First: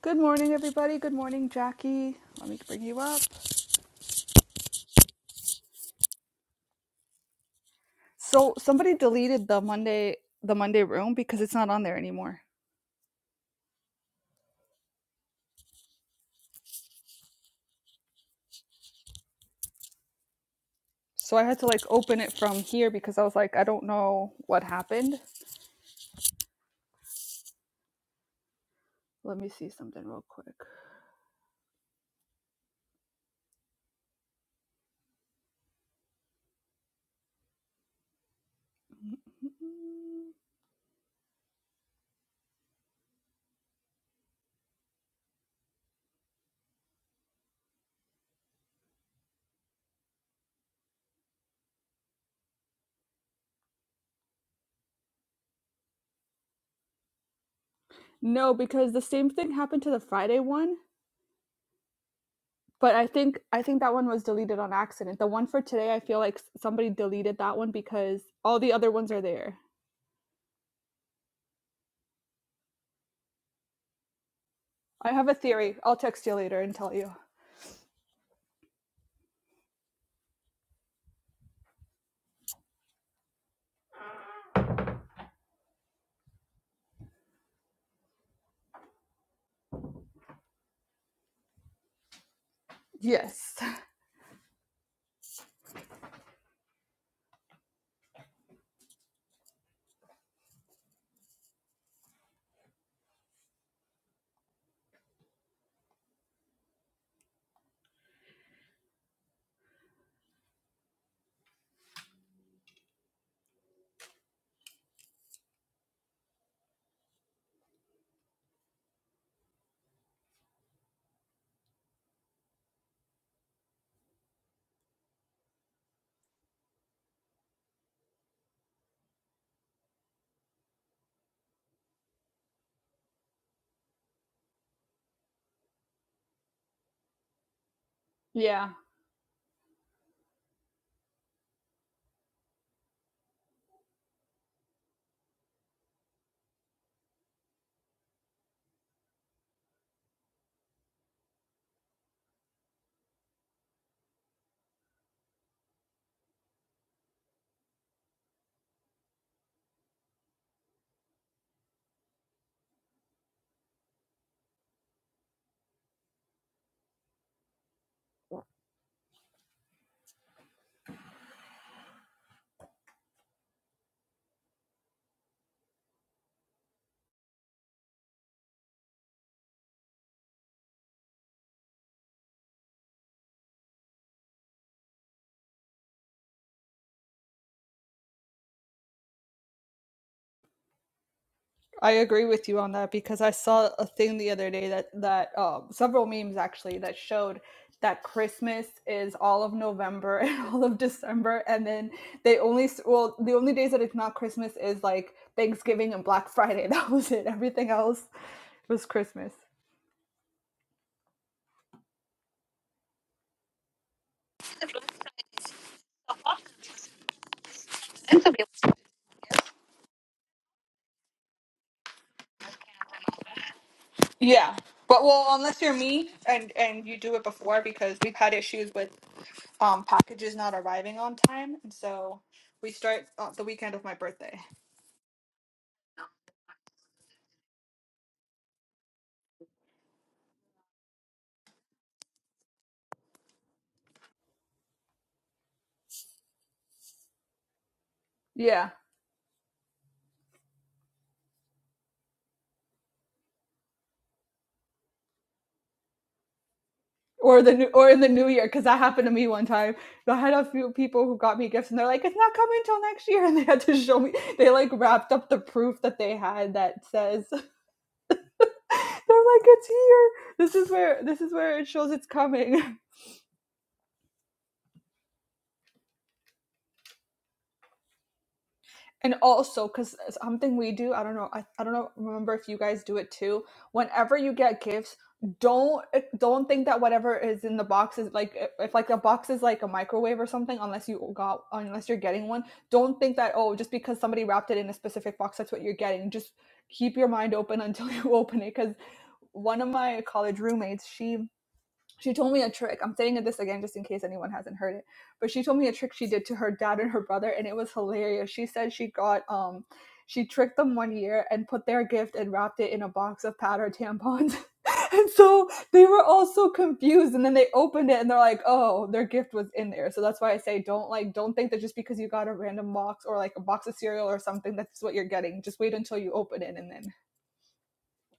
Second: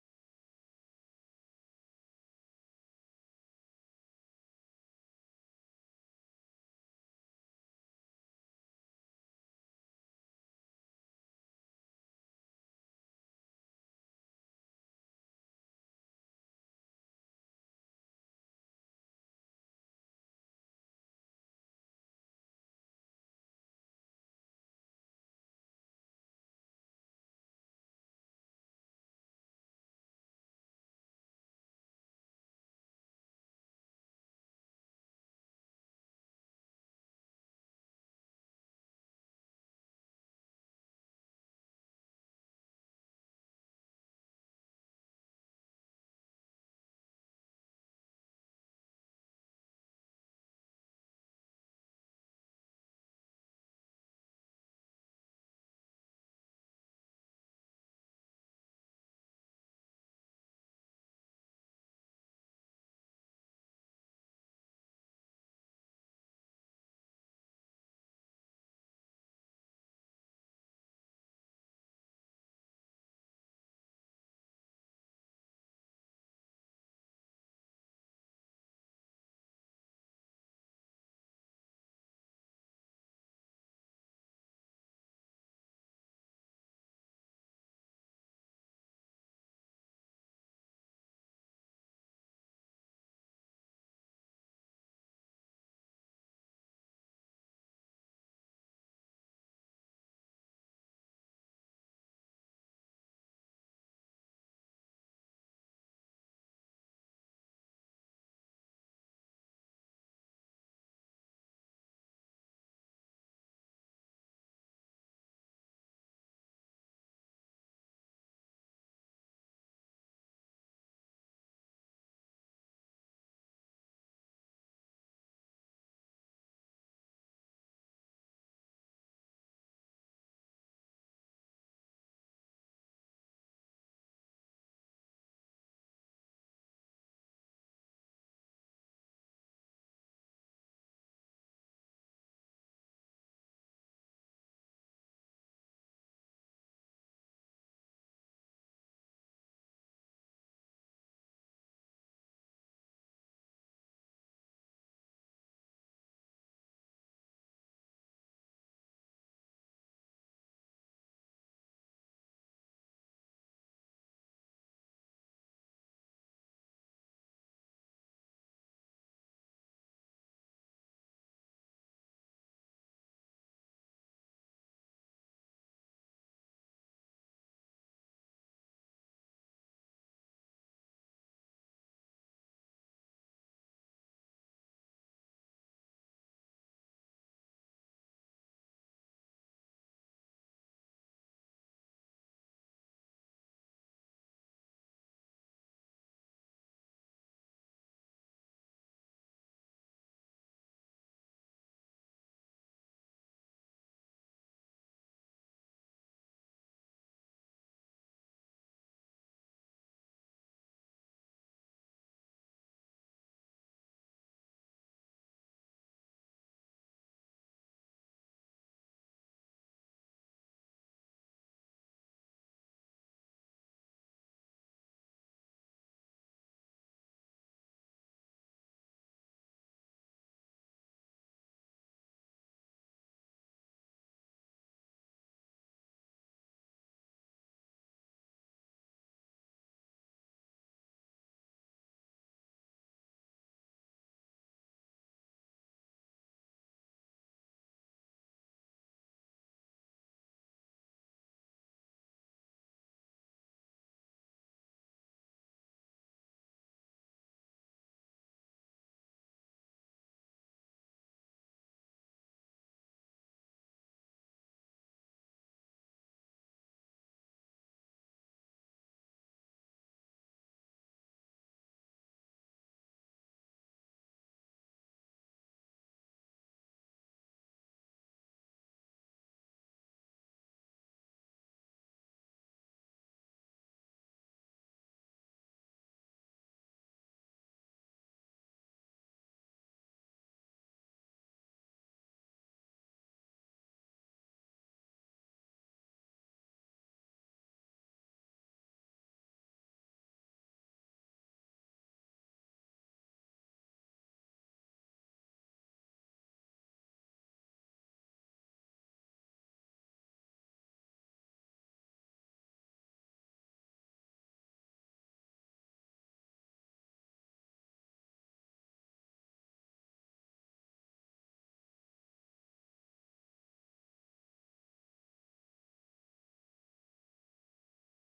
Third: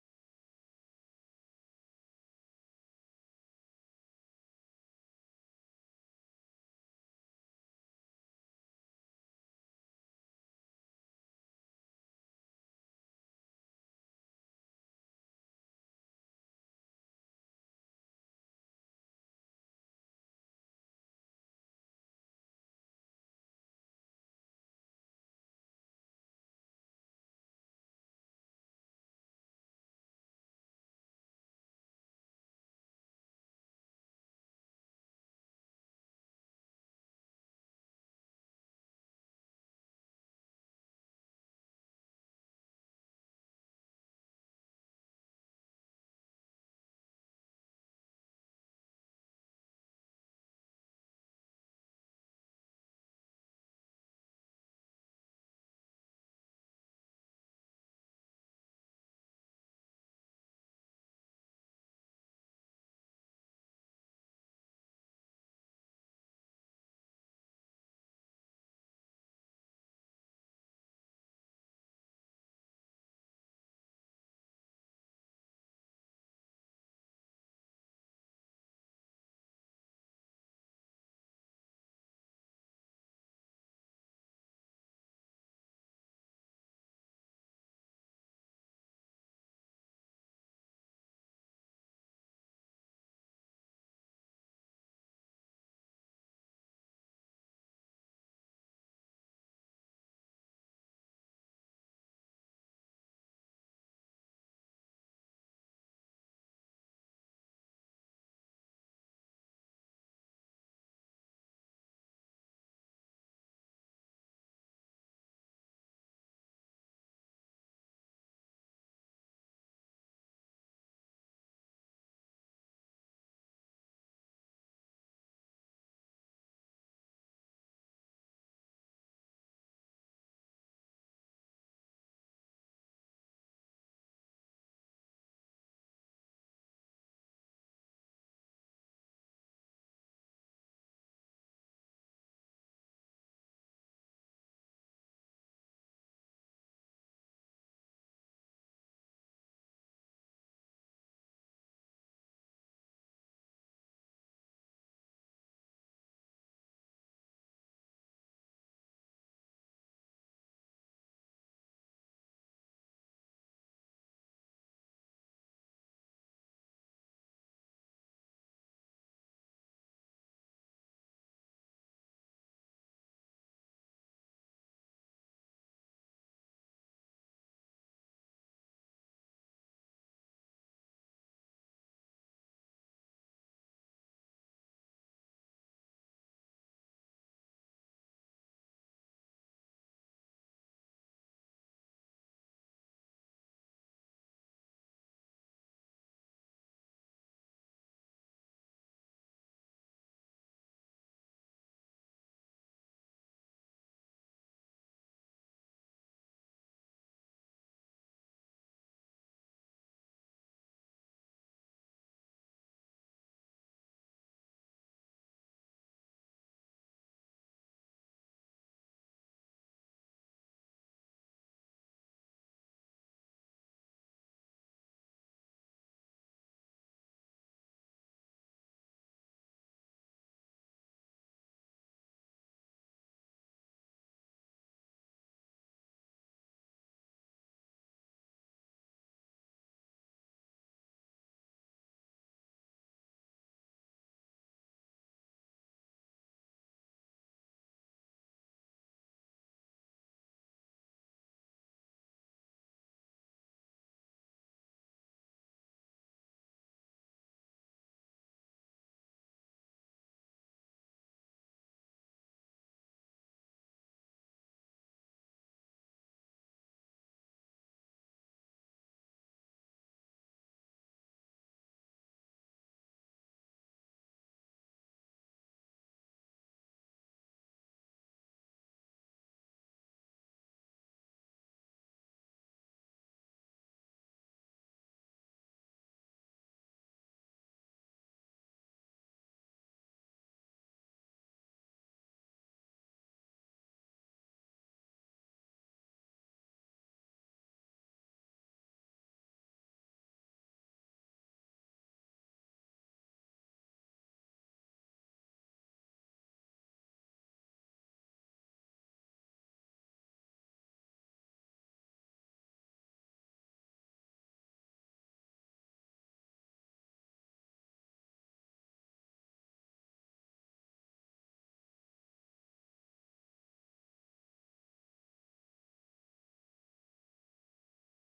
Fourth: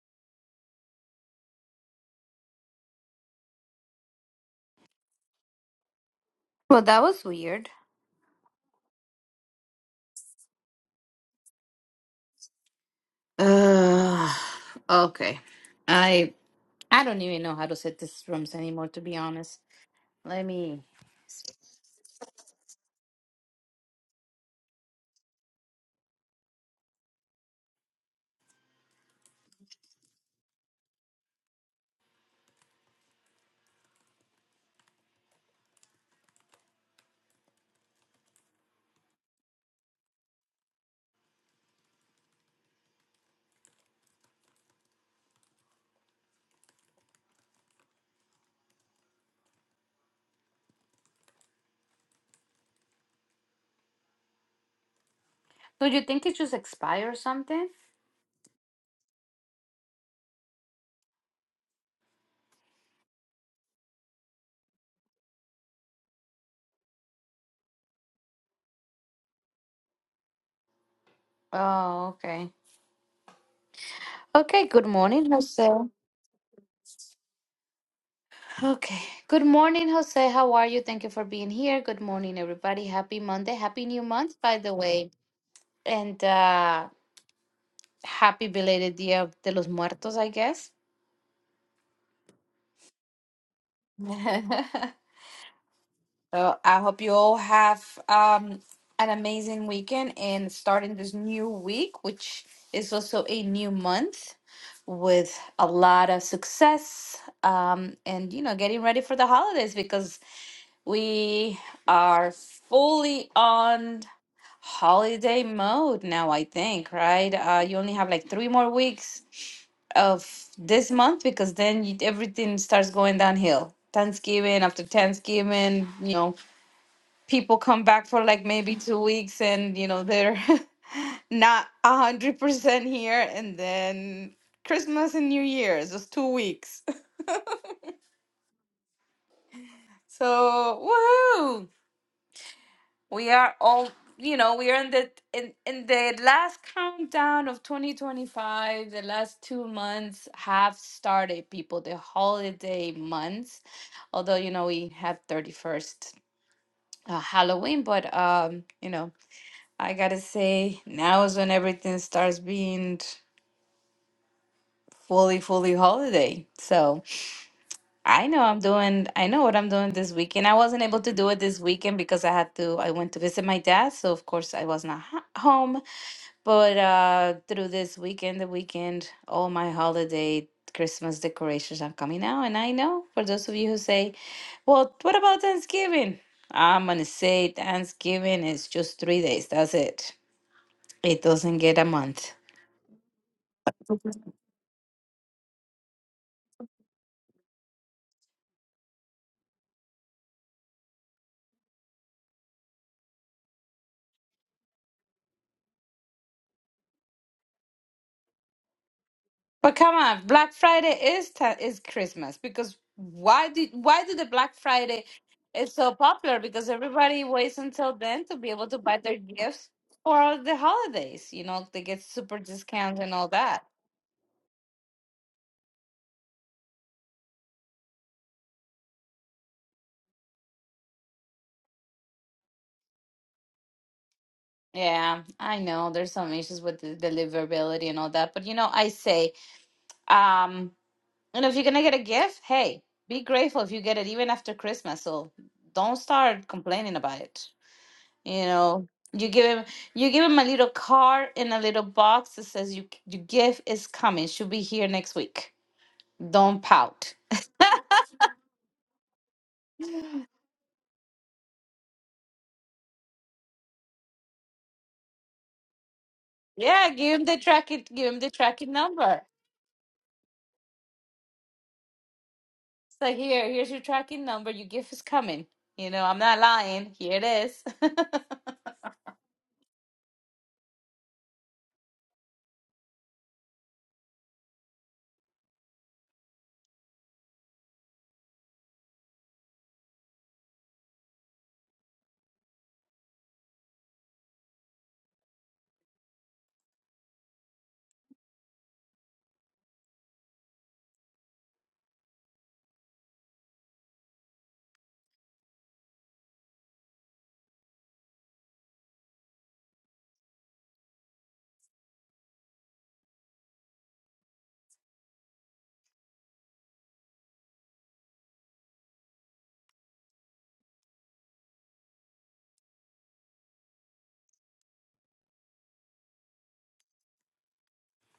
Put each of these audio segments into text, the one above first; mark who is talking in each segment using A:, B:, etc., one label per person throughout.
A: Good morning, everybody. Good morning, Jackie. Let me bring you up.
B: Well, that was weird.
A: So somebody deleted the Monday the Monday room because it's not on there anymore.
B: Uh, okay. I I don't even know how to set these rooms anymore, to be honest. Let me.
A: So I had to like open it from here because I was like, I don't know what happened. Let me see something real quick.
B: So you think it just expired or something?
A: No, because the same thing happened to the Friday one, but I think I think that one was deleted on accident. The one for today, I feel like s- somebody deleted that one because all the other ones are there.
B: Oh, okay. Okay. Good
A: I have
B: morning,
A: a
B: Jose.
A: theory. I'll text you later and tell you.
B: Okay. Good morning, Jose. How are you? Thank you for being here. Good morning, everybody. Happy Monday. Happy new month, by the way. And uh happy belated Dia de los Muertos, I guess.
A: Yes.
B: So I hope you all have um, an amazing weekend and starting this new week, which is also a new month with a lot of success um, and you know getting ready for the holidays because we are fully on holiday mode now i think right uh, you only have like three more weeks of this month because then you, everything starts going downhill thanksgiving after thanksgiving you know people come back for like maybe two weeks and you know they're not a hundred percent here and then Christmas and New Year's just two weeks.
A: Yeah.
B: So woohoo! We are all you know, we are in the in, in the last countdown of 2025. The last two months have started, people, the holiday months. Although, you know, we have 31st uh, Halloween, but um, you know. I gotta say, now is when everything starts being fully, fully holiday. So I know I'm doing, I know what I'm doing this weekend. I wasn't able to do it this weekend because I had to, I went to visit my dad. So of course I was not ho- home. But uh through this weekend, the weekend, all my holiday Christmas decorations are coming out. And I know for those of you who say, well, what about Thanksgiving? I'm gonna say Thanksgiving is just three days. That's it. It doesn't get a
A: I
B: month.
A: agree with you on that because I saw a thing the other day that that uh, several memes actually that showed that Christmas is all of November and all of December, and then they only s- well the only days that it's not Christmas is like Thanksgiving and Black Friday. That was it. Everything else was Christmas.
B: But come on, Black Friday is ta- is Christmas because why did why did the Black Friday is so popular? Because everybody waits until then to be able to buy their gifts for the holidays. You know, they get super discounts and all that.
A: Yeah, but well, unless you're me and and you do it before, because we've had issues with um packages not arriving on time, and so we start uh, the weekend of my birthday.
B: Yeah, I know there's some issues with the deliverability and all that, but you know, I say, um, you know, if you're gonna get a gift, hey, be grateful if you get it even after Christmas. So don't start complaining about it. you
A: Yeah.
B: know you give him you give him a little card in a little box that says you your gift is coming should be here next week don't pout
A: or the new, or in the new year because that happened to me one time. I had a few people who got me gifts and they're like, "It's not coming till next year," and they had to show me. They like wrapped up the proof that they had that
B: yeah give him
A: says
B: the
A: they're
B: tracking give him the tracking
A: like,
B: number
A: "It's here. This is where this is where it shows it's coming."
B: so here here's your tracking number your gift is coming you know i'm not lying here it is
A: and also because something we do i don't know I, I don't know remember if you guys do it too whenever you get gifts don't eh, don't think that whatever is in the box is like eh, if like a box is like a microwave or something unless you got unless you're getting one don't think that oh just because somebody wrapped it in a specific box that's what you're getting just keep your mind open until you open it because one of my college roommates she she told me a trick. I'm saying this again just in case anyone hasn't heard it. But she told me a trick she did to her dad and her brother, and it was hilarious. She said she got um she tricked them one year and put their gift and wrapped it in a box of powder tampons. And so they were all so confused. And then they opened it and they're like, oh, their gift was in there. So that's why I say don't like don't think that just because you got a random box or like a box of cereal or something, that's what you're getting. Just wait until you open it and then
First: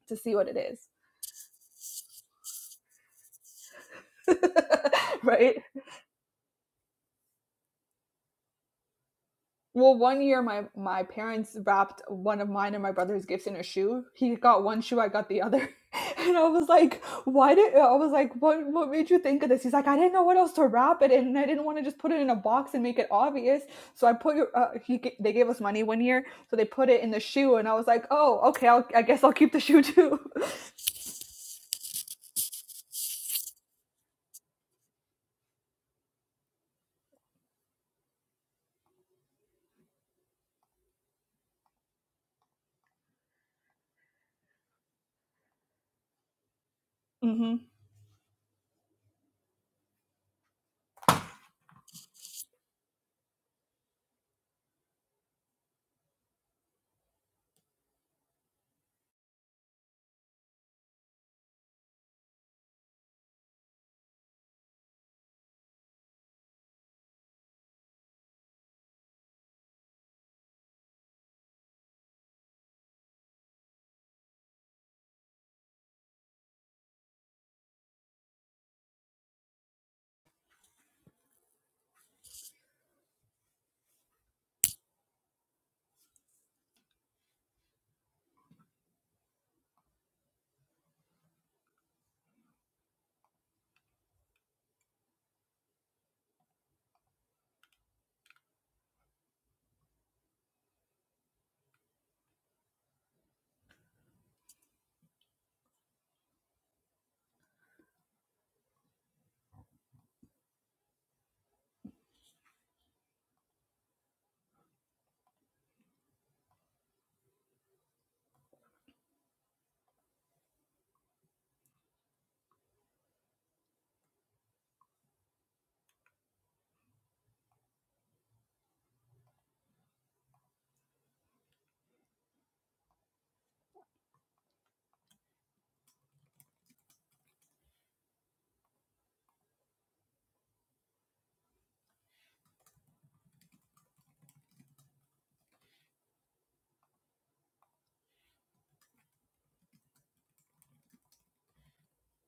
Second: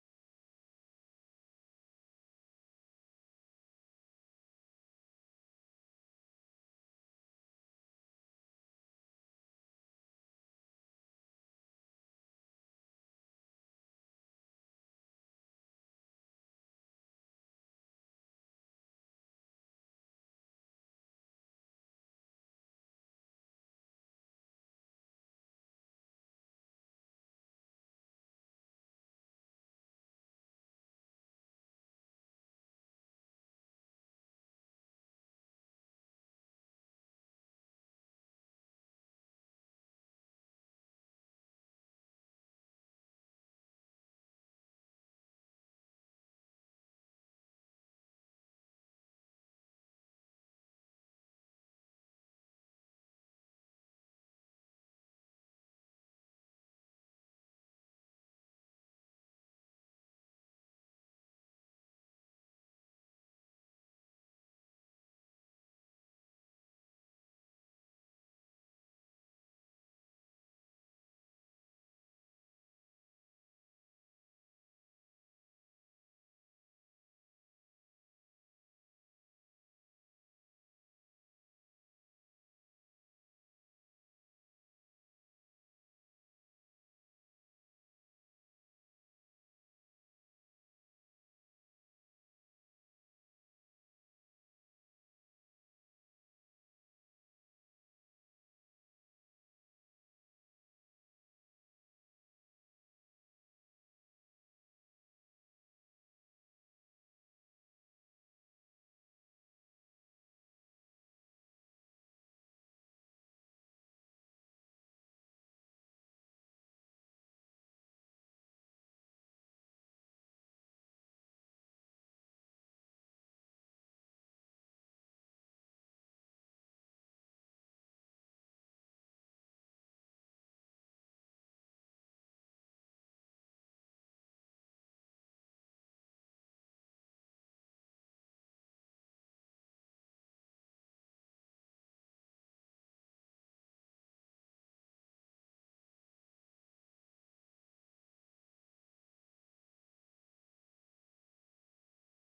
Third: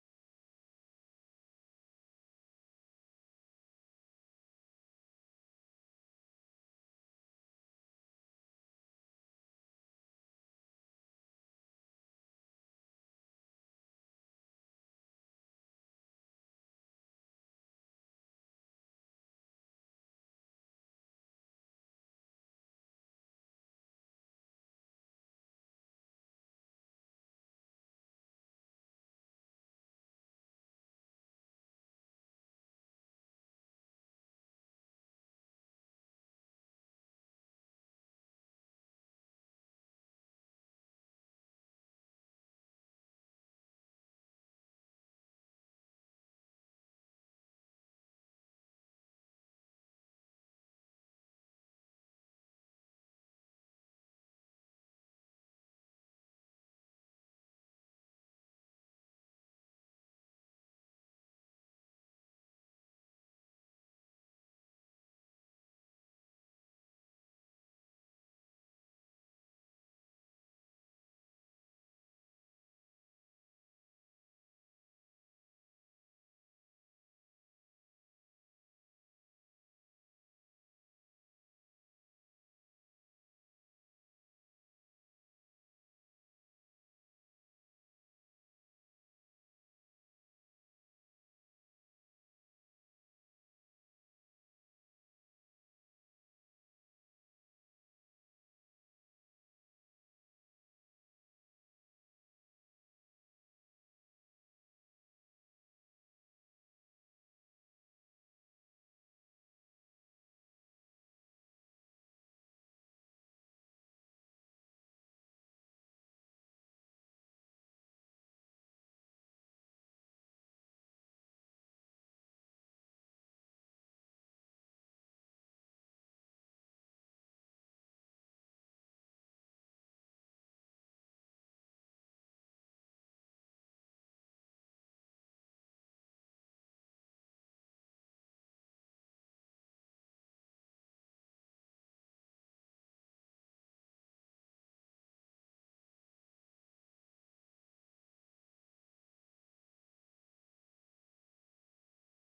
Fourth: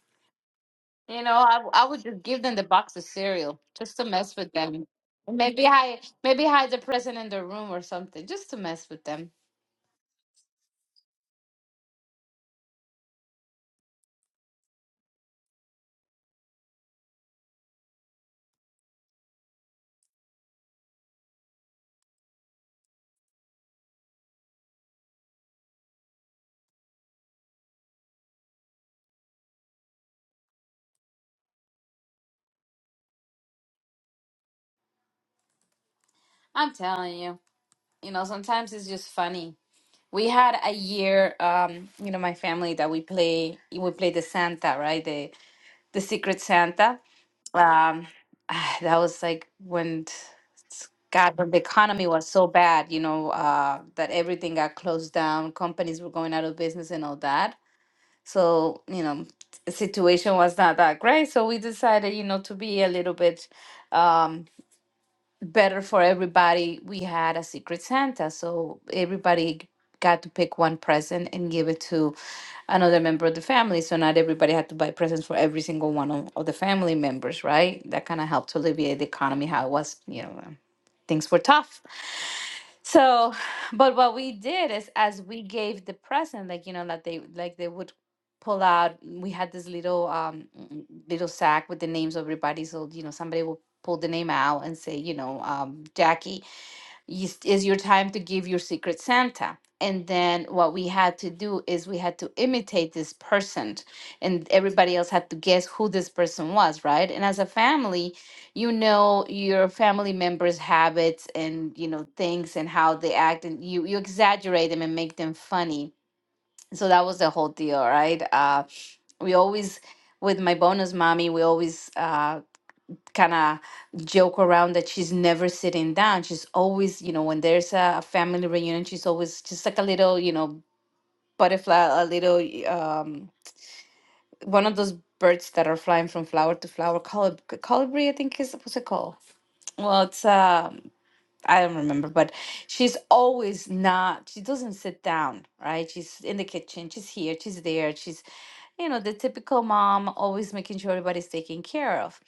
A: to see what it is.
B: you know I, I would just give them the box of cereal just to mess with them
A: right?
B: maybe hide maybe hide the present in the room or something just to mess with them
A: Well, one year my my parents wrapped one of mine and my brother's gifts in a shoe. He got one shoe, I got the other. And I was like, why did I was like, what what made you think of this? He's like, I didn't know what else to wrap it in, and I didn't want to just put it in a box and make it obvious. So I put your uh, he g- they gave us money one year, so they put it in the shoe, and I was like, oh, okay, I'll, I guess I'll keep the shoe too.
B: i'm telling you you know sometimes it's just funny We had a year, um, you know, my family that we play, we play the Santa, right? The the Secret Santa.
A: hmm
B: Um, ah, that was like when, God, when the economy was so bad, you know, uh, that everything got closed down, companies were going out of business and all that. So, you know, the situation was not that great. So we decided, you know, to be a little bit. um, better for everybody, we had a Secret Santa. So everybody got to pick one present and give it to another member of the family. So not everybody had to buy presents for every single one of, of the family members, right? That kind of helped to alleviate the economy, how it was, you know, um, things were tough. So, but what we did is as we gave the present, like you know, like they like they would pull out. We had this little um mm, little sack with the names of everybody. So you know, somebody will pull the name out and say, you know, um, Jackie, is is your time to give your secret Santa. And then what we had to do is we had to imitate this person, and everybody else had to guess who this person was, right? And as a family, you know your family members' habits and you know things and how they act, and you you exaggerate them and make them funny. So that was the whole deal, right? Uh, we always with my bonus mommy, we always uh, kind of joke around that she's never sitting down. She's always, you know, when there's a, a family reunion, she's always just like a little, you know, butterfly, a little um, one of those birds that are flying from flower to flower. Colib- colibri, I think is what's it called? Well, it's um I don't remember, but she's always not, she doesn't sit down, right? She's in the kitchen, she's here, she's there, she's, you know, the typical mom, always making sure everybody's taken care of.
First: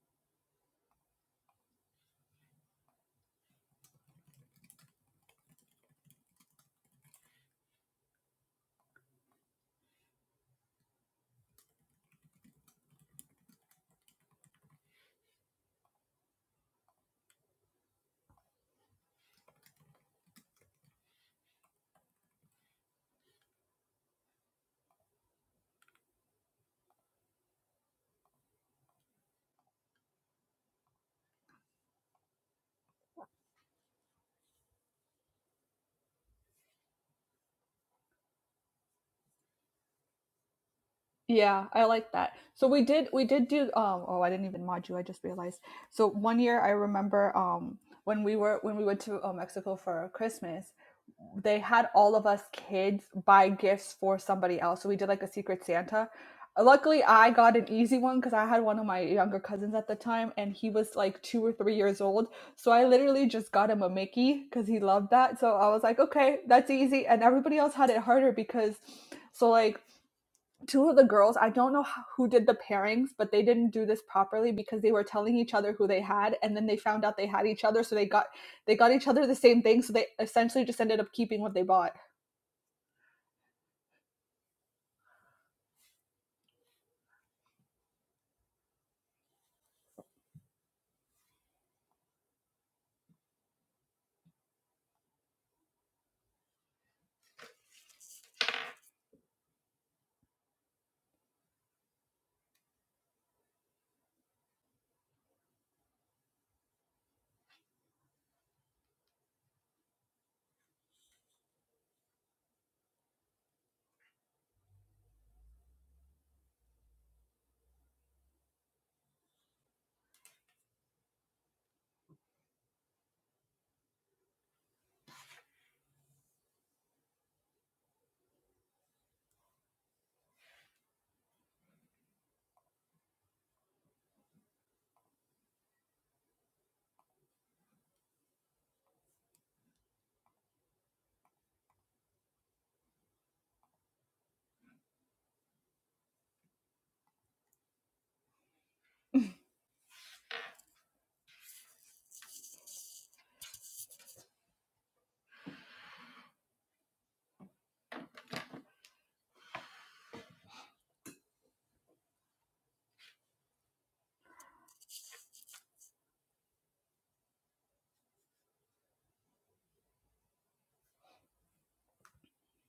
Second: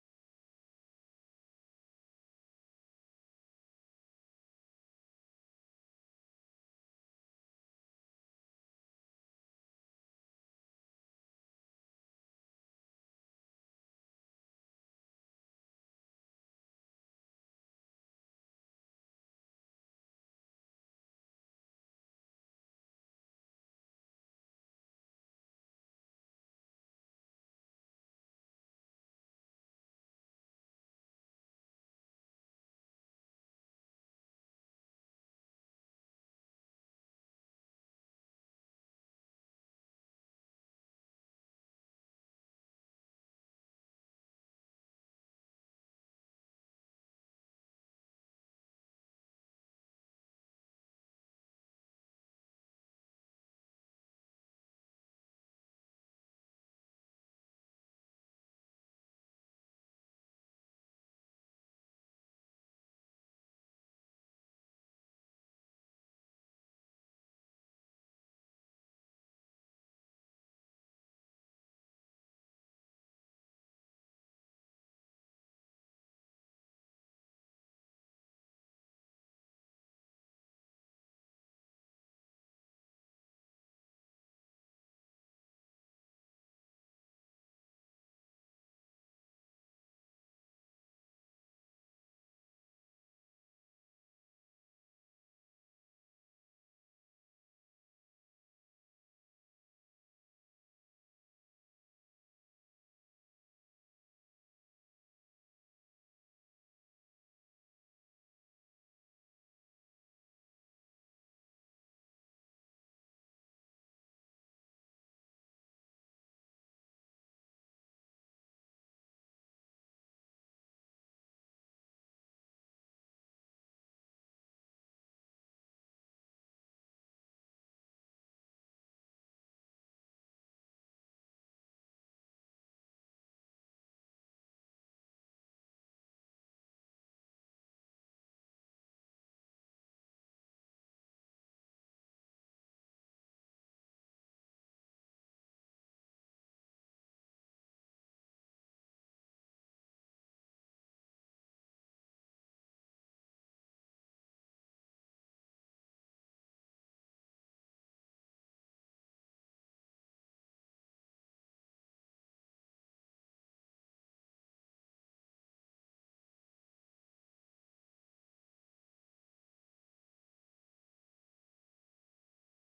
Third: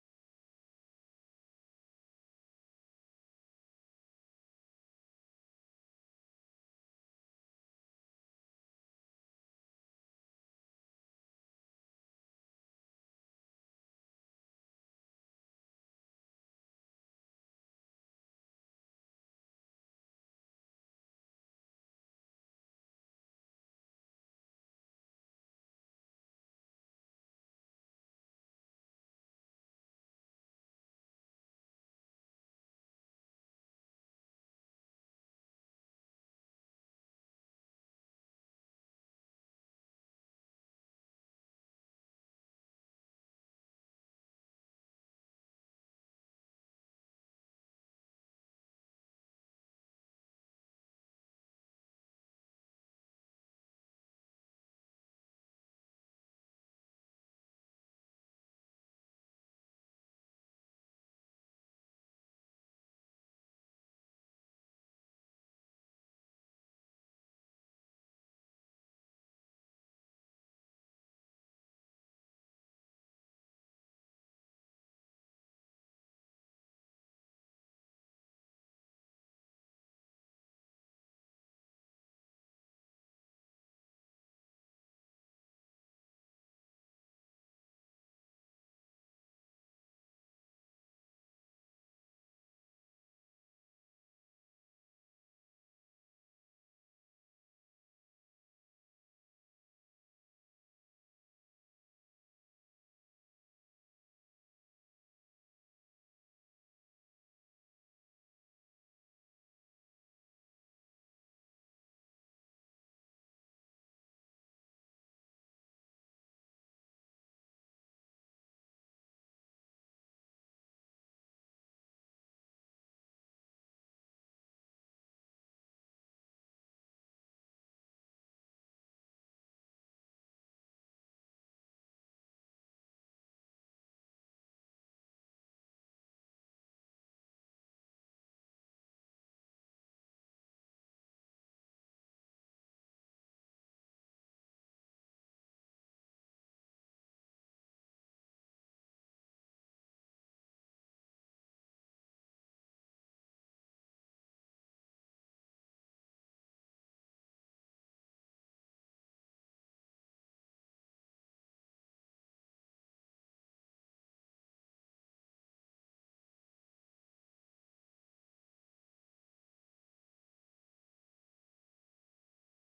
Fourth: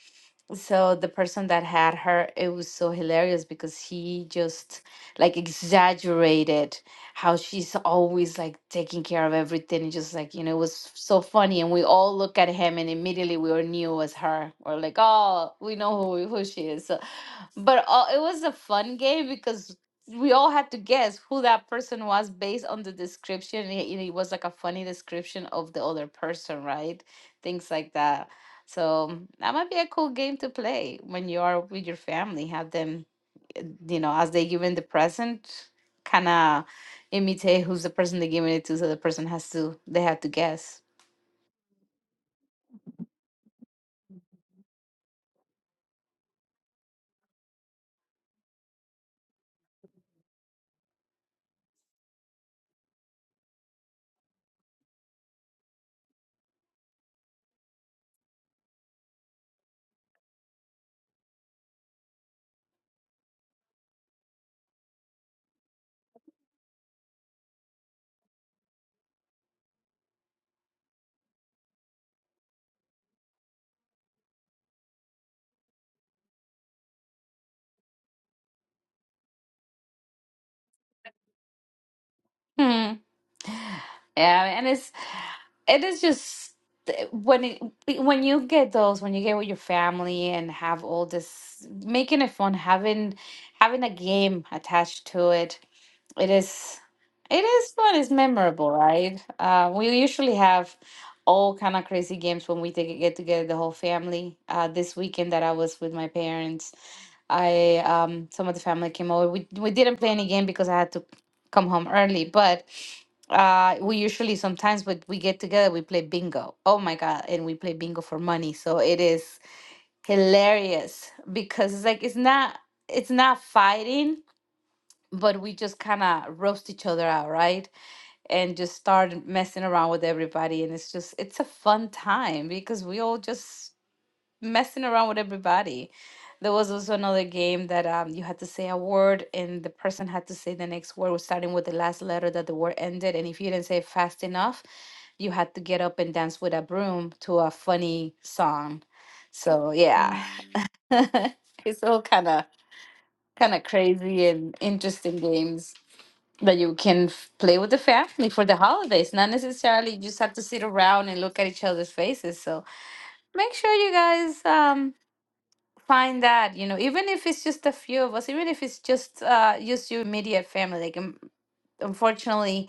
B: So the person that had her, it was so hilarious because he just like exaggerated how she's always like taking care of everything. and Just like, you know, it was so funny. And we all look at him and immediately we all knew it was her. We're like, oh, we know who, who she is. So, but all, it was a fun game because we all had to guess who that person was based on the description. and it it was like a funny description of the other person, right? Things like that. So that might be a cool game to play when you are with your family. Have them, uh, you know, as they give in the present, kind of imitate who's the person they're giving it to, so the person has to they have to guess.
A: Yeah, I like that. So we did we did do um oh I didn't even mod you, I just realized. So one year I remember um when we were when we went to uh, Mexico for Christmas, they had all of us kids buy gifts for somebody else. So we did like a secret Santa. Luckily, I got an easy one because I had one of my younger cousins at the time, and he was like two or three years old. So I literally just got him a Mickey because he loved that. So I was like, okay, that's easy. And everybody else had it harder because, so like two of the girls i don't know who did the pairings but they didn't do this properly because they were telling each other who they had and then they found out they had each other so they got they got each other the same thing so they essentially just ended up keeping what they bought
B: Yeah, and it's it is just when it when you get those when you get with your family and have all this making it fun, having having a game attached to it, it is it is fun. It's memorable, right? Uh, we usually have all kind of crazy games when we take get together the whole family. Uh, this weekend that I was with my parents. I um some of the family came over. We we didn't play any game because I had to come home early, but uh we usually sometimes but we get together we play bingo oh my god and we play bingo for money so it is hilarious because it's like it's not it's not fighting but we just kind of roast each other out right and just start messing around with everybody and it's just it's a fun time because we all just messing around with everybody. There was also another game that um, you had to say a word, and the person had to say the next word, was starting with the last letter that the word ended. And if you didn't say it fast enough, you had to get up and dance with a broom to a funny song. So yeah, Mm. it's all kind of kind of crazy and interesting games that you can f- play with the family for the holidays. Not necessarily you just have to sit around and look at each other's faces. So make sure you guys um find that you know even if it's just a few of us even if it's just uh just your immediate family like um, unfortunately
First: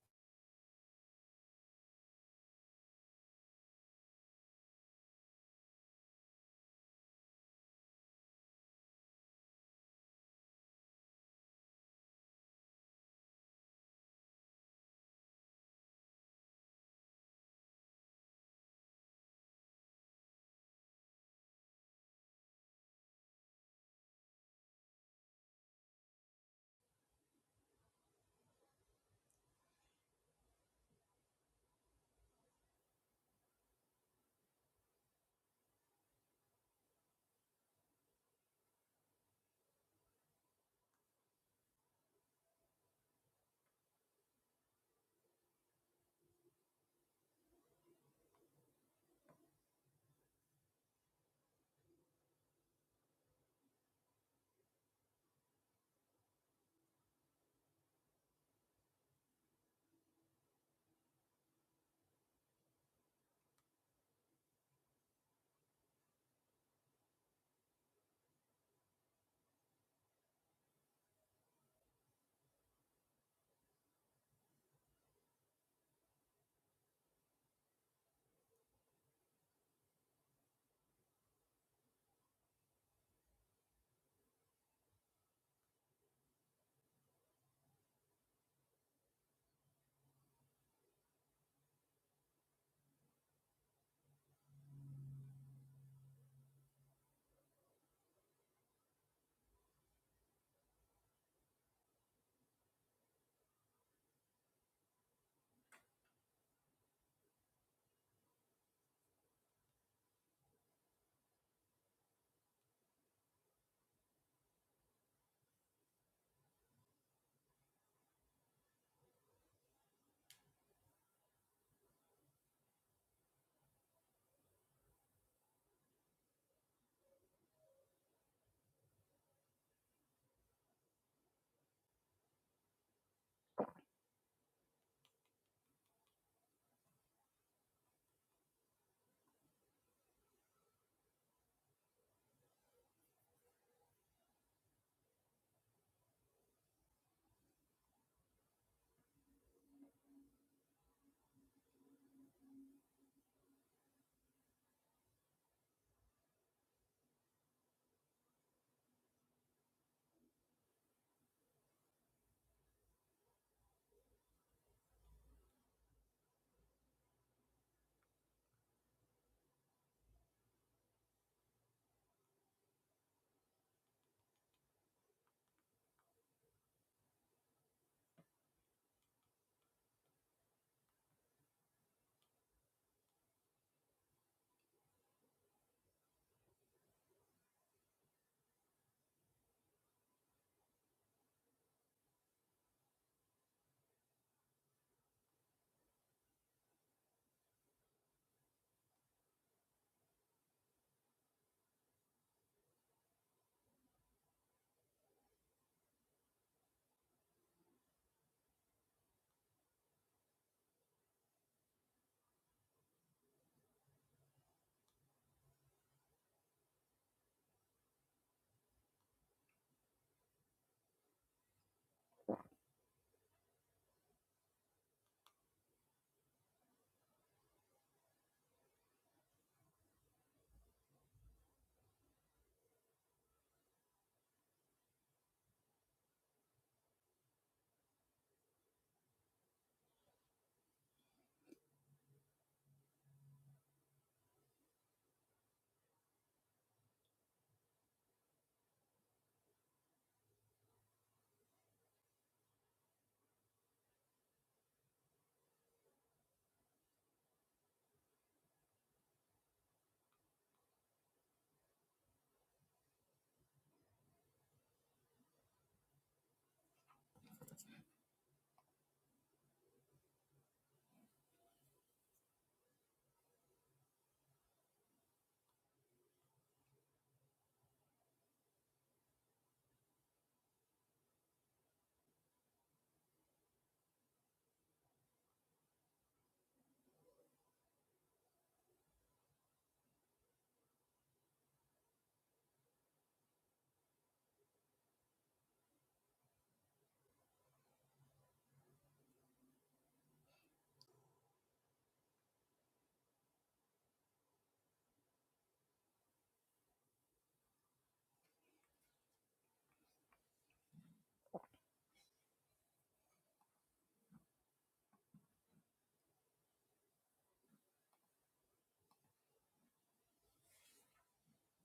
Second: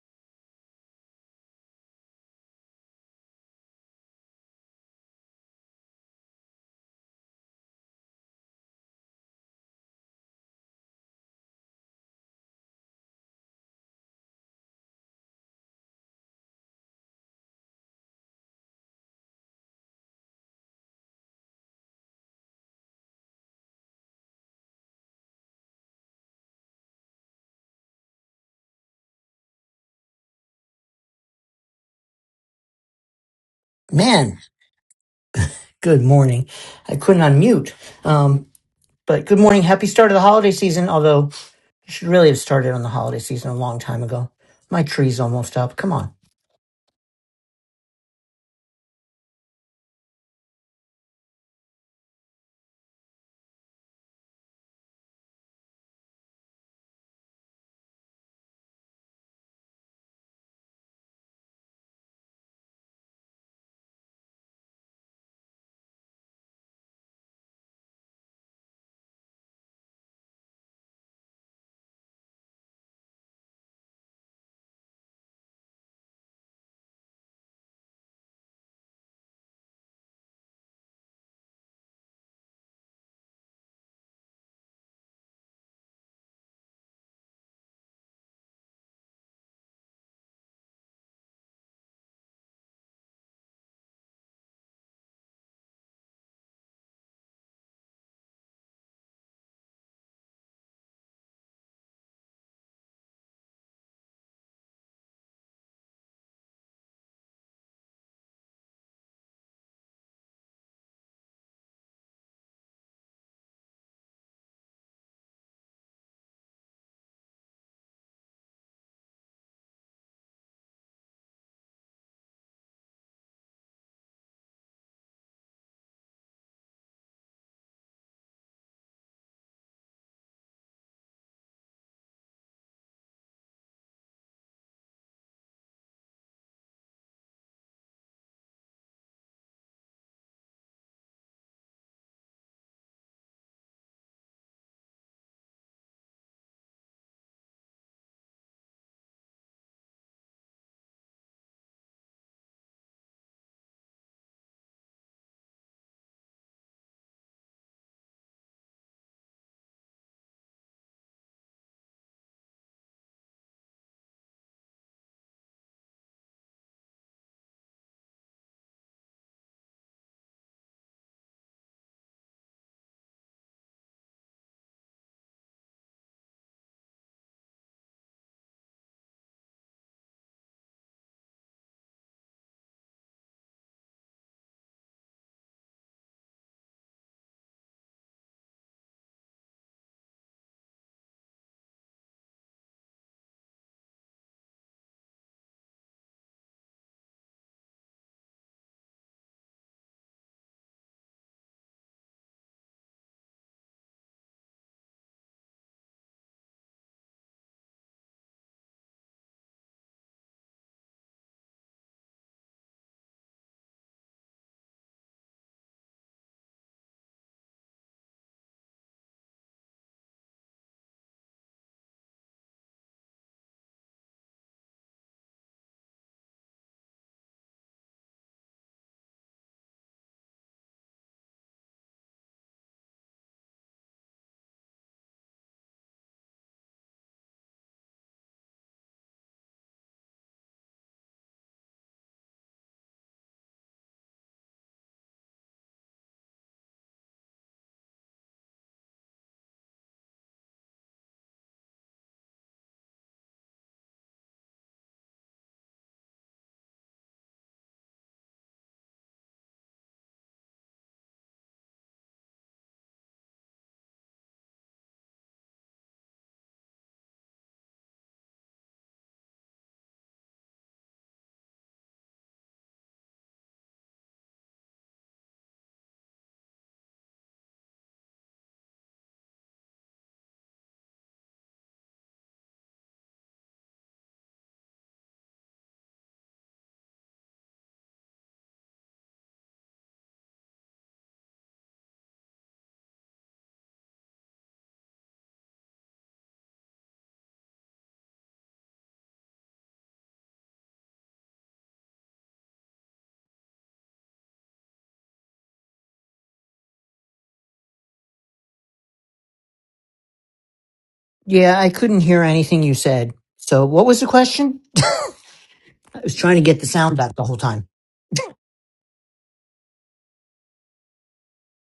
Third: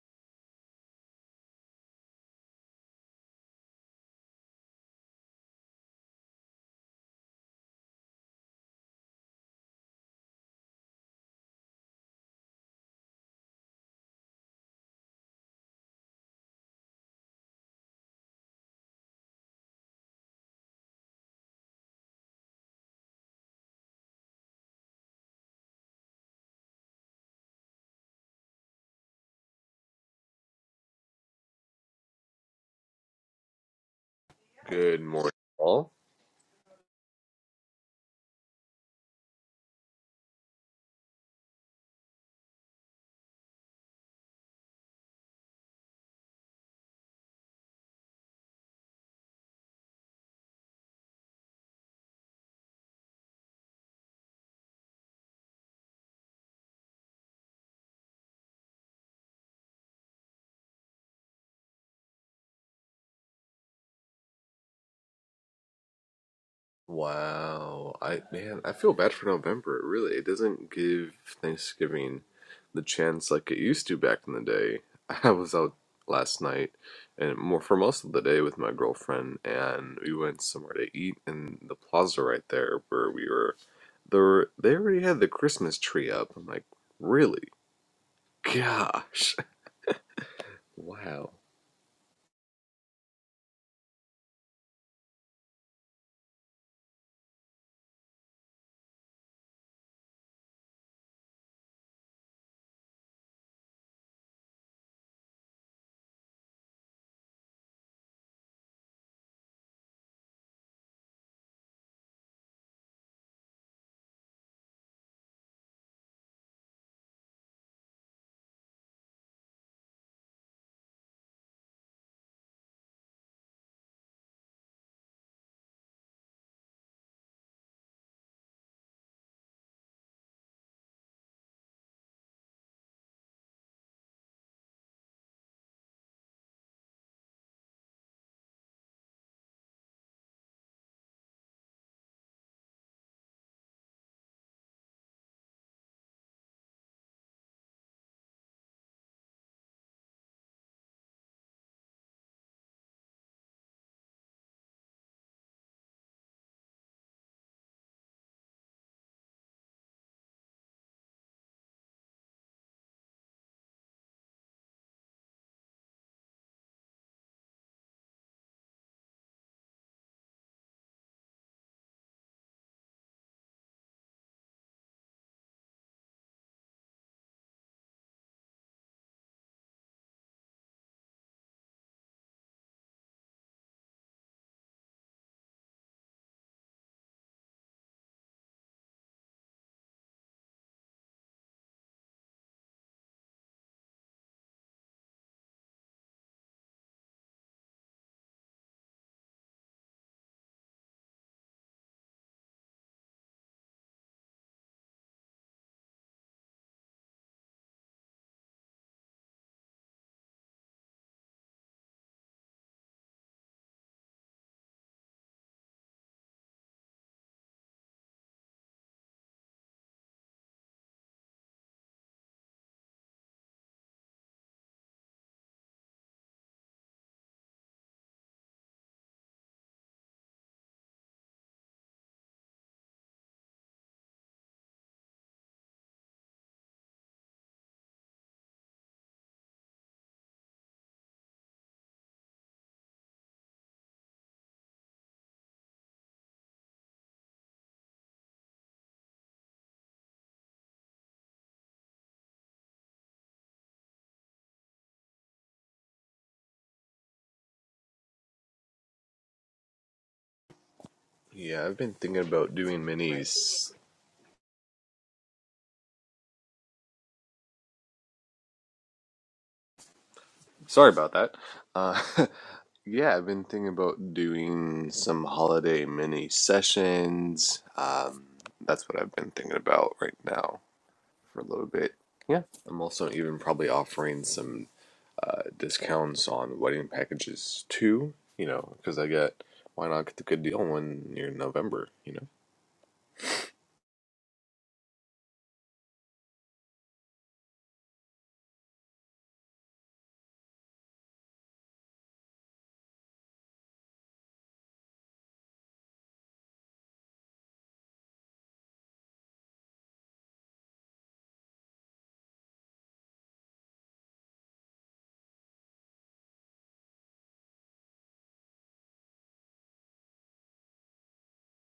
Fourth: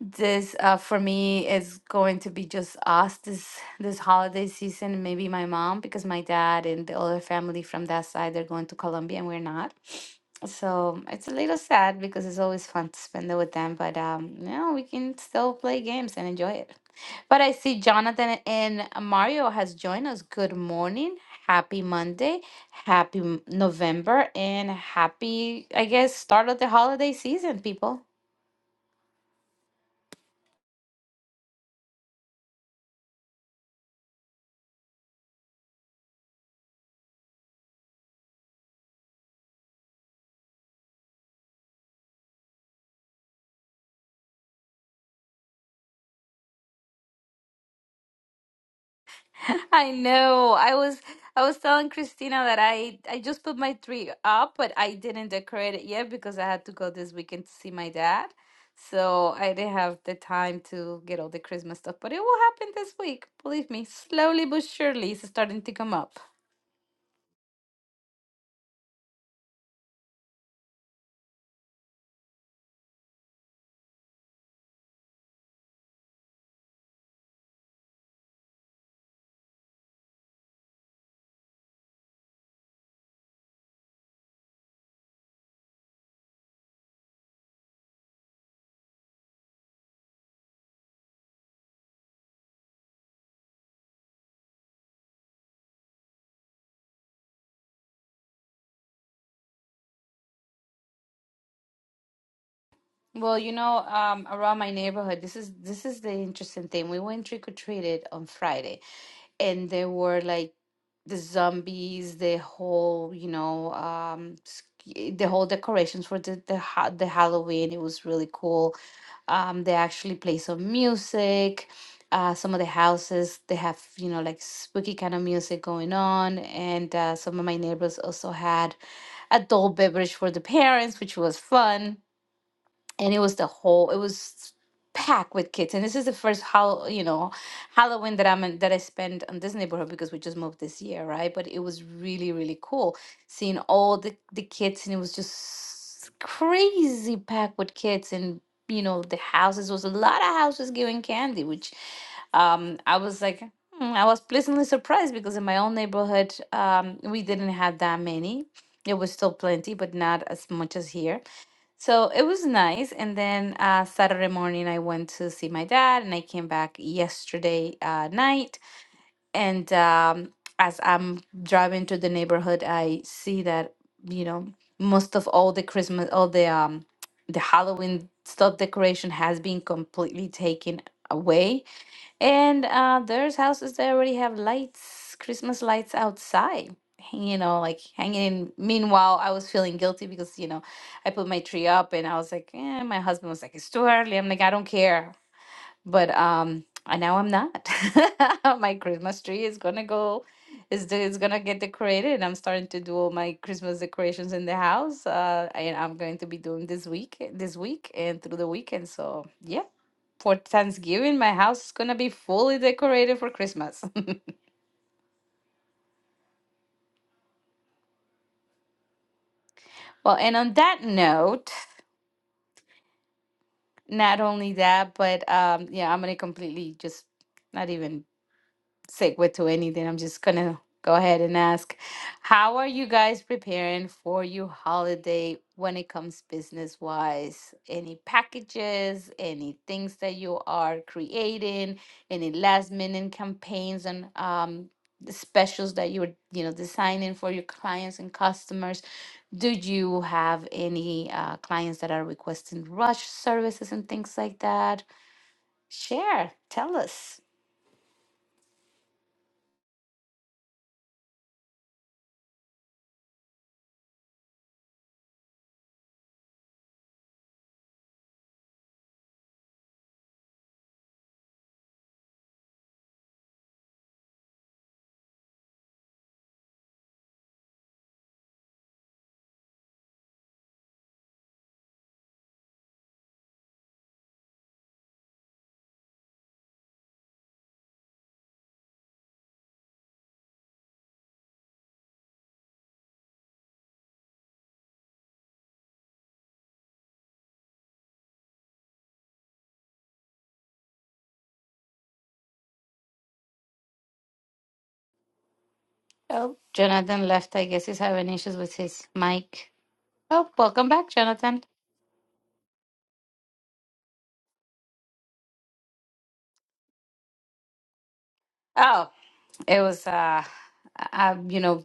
B: this uh, for me is going to be just us this this holiday season maybe my mom because my dad and the other family from that side they're going to colombia and we're not so it's a little sad because it's always fun to spend it with them but um no we can still play games and enjoy it but i see jonathan and mario has joined us good morning happy monday happy M- november and happy i guess start of the holiday season people
C: Man,
D: Good morning, all.
C: good morning. I couldn't unmute. Um, but good morning. Happy start of the holiday season, although I should really have started on the holiday season a long time ago. My tree's almost up. Come on.
B: I know. I was I was telling Christina that I I just put my tree up, but I didn't decorate it yet because I had to go this weekend to see my dad. So I didn't have the time to get all the Christmas stuff, but it will happen this week. Believe me, slowly but surely it's starting to come up.
D: Wow, I man, I feel bad for November. Really, it doesn't give Thanksgiving the chance like it used to back in the day. I was out last night and more for most of the day with my girlfriend, and we went somewhere to eat in the plaza right there where we were. There, were- they already had the Christmas tree up. I'm like, really? Gosh, wow.
B: Well, you know, um, around my neighborhood, this is this is the interesting thing. We went trick or treated on Friday. and there were like the zombies, the whole, you know, um, sk- the whole decorations for the the, ha- the Halloween. It was really cool. Um, they actually play some music. Uh, some of the houses they have, you know, like spooky kind of music going on, and uh, some of my neighbors also had adult beverage for the parents, which was fun and it was the whole it was packed with kids and this is the first how you know halloween that i'm in that i spent on this neighborhood because we just moved this year right but it was really really cool seeing all the the kids and it was just crazy packed with kids and you know the houses was a lot of houses giving candy which um i was like hmm, i was pleasantly surprised because in my own neighborhood um we didn't have that many it was still plenty but not as much as here so it was nice. And then uh, Saturday morning, I went to see my dad, and I came back yesterday uh, night. And um, as I'm driving to the neighborhood, I see that, you know, most of all the Christmas, all the um, the Halloween stuff decoration has been completely taken away and uh, there's houses that already have lights, Christmas lights outside, hang- you know, like hanging in. Meanwhile, I was feeling guilty because, you know, I put my tree up and I was like, eh, my husband was like, it's too early. I'm like, I don't care. But um, and now I'm not. My Christmas tree is gonna go, is the- is gonna get decorated, and I'm starting to do all my Christmas decorations in the house. Uh, and I'm going to be doing this week, this week and through the weekend. So yeah for Thanksgiving. My house is going to be fully decorated for Christmas. well, and on that note, not only that, but um, yeah, I'm going to completely just not even segue to anything. I'm just gonna go ahead and ask, how are you guys preparing for your holiday when it comes business wise? Any packages, any things that you are creating, any last minute campaigns and um the specials that you're you know designing for your clients and customers do you have any uh, clients that are requesting rush services and things like that share tell us
D: Yeah, I've been thinking about doing minis Sorry about that. Uh, yeah, I've been thinking about doing some holiday mini sessions. Um, that's what I've been thinking about right now for a little bit. Yeah, I'm also even probably offering some uh, discounts on wedding packages too. You know, because I get why not get the good deal when you're in November. You know,
B: Oh, Jonathan left. I guess he's having issues with his mic. Oh, welcome back, Jonathan.
C: Yeah, I couldn't hear anything you said. So what was the question? I was trying to get the sound back the whole time.
B: Oh, it was, uh, uh, you know,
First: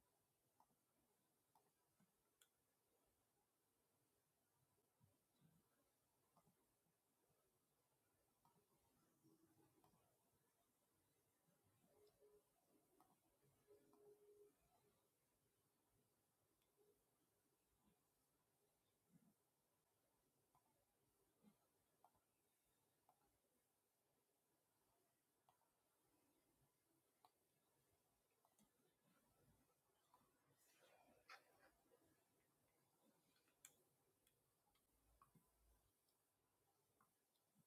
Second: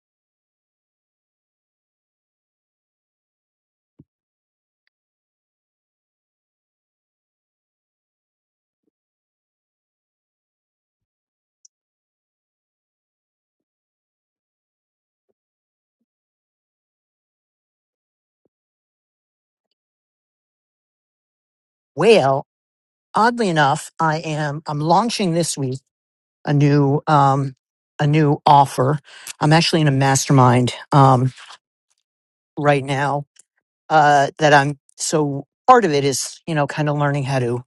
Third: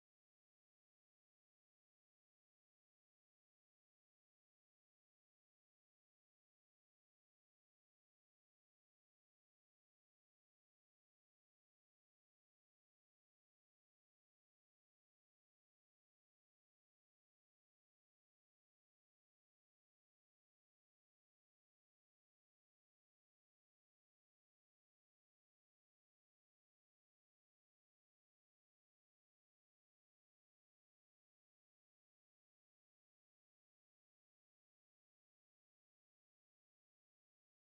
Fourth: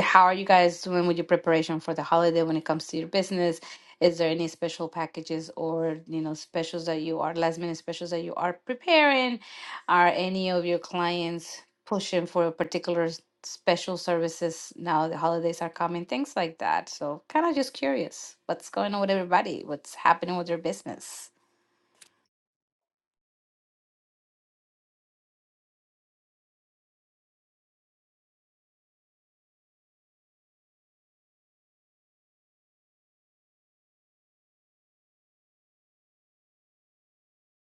B: how are you guys doing with your preparation for the holiday when it comes to your business? Is there any special packages or, you know, specials that you are, last minute specials that you are preparing? Are any of your clients pushing for a particular s- special services now the holidays are coming? Things like that. So, kind of just curious what's going on with everybody? What's happening with their business?
C: Well, oddly enough, I am I'm launching this week a new um a new offer. I'm actually in a mastermind um right now uh, that I'm so part of it is, you know, kind of learning how to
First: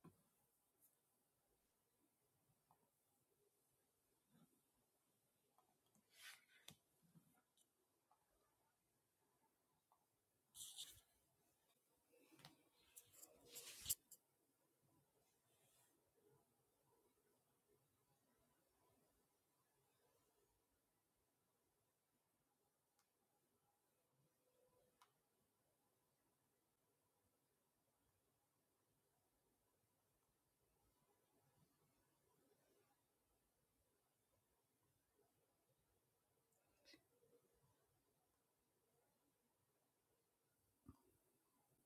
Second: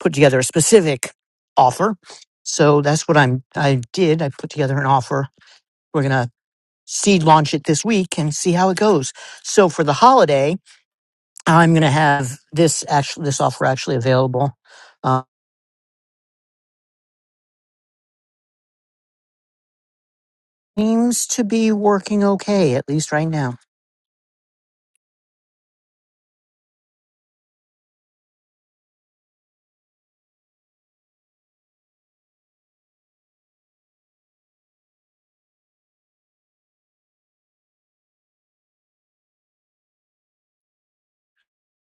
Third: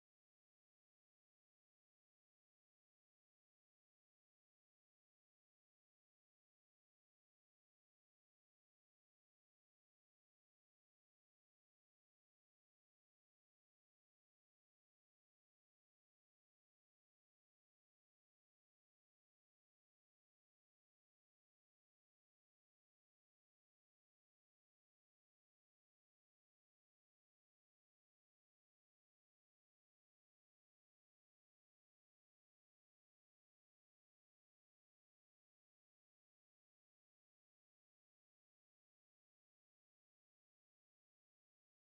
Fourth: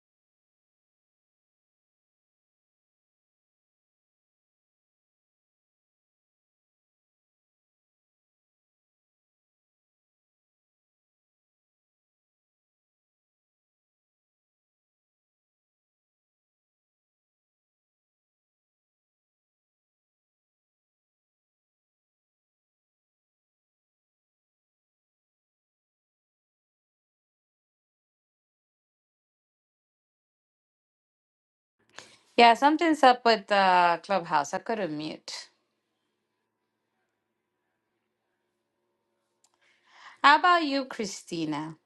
C: put together a specific offer. So that's what I'm, I did. I put together an offer. We're going to seed launch it this week and see how it goes. So for the holiday, I'm going to have this actually, this offer actually available. Uh, seems to be working okay, at least right now.
B: Yeah, something's up with the clubhouse. I couldn't mute. How about you, Christina?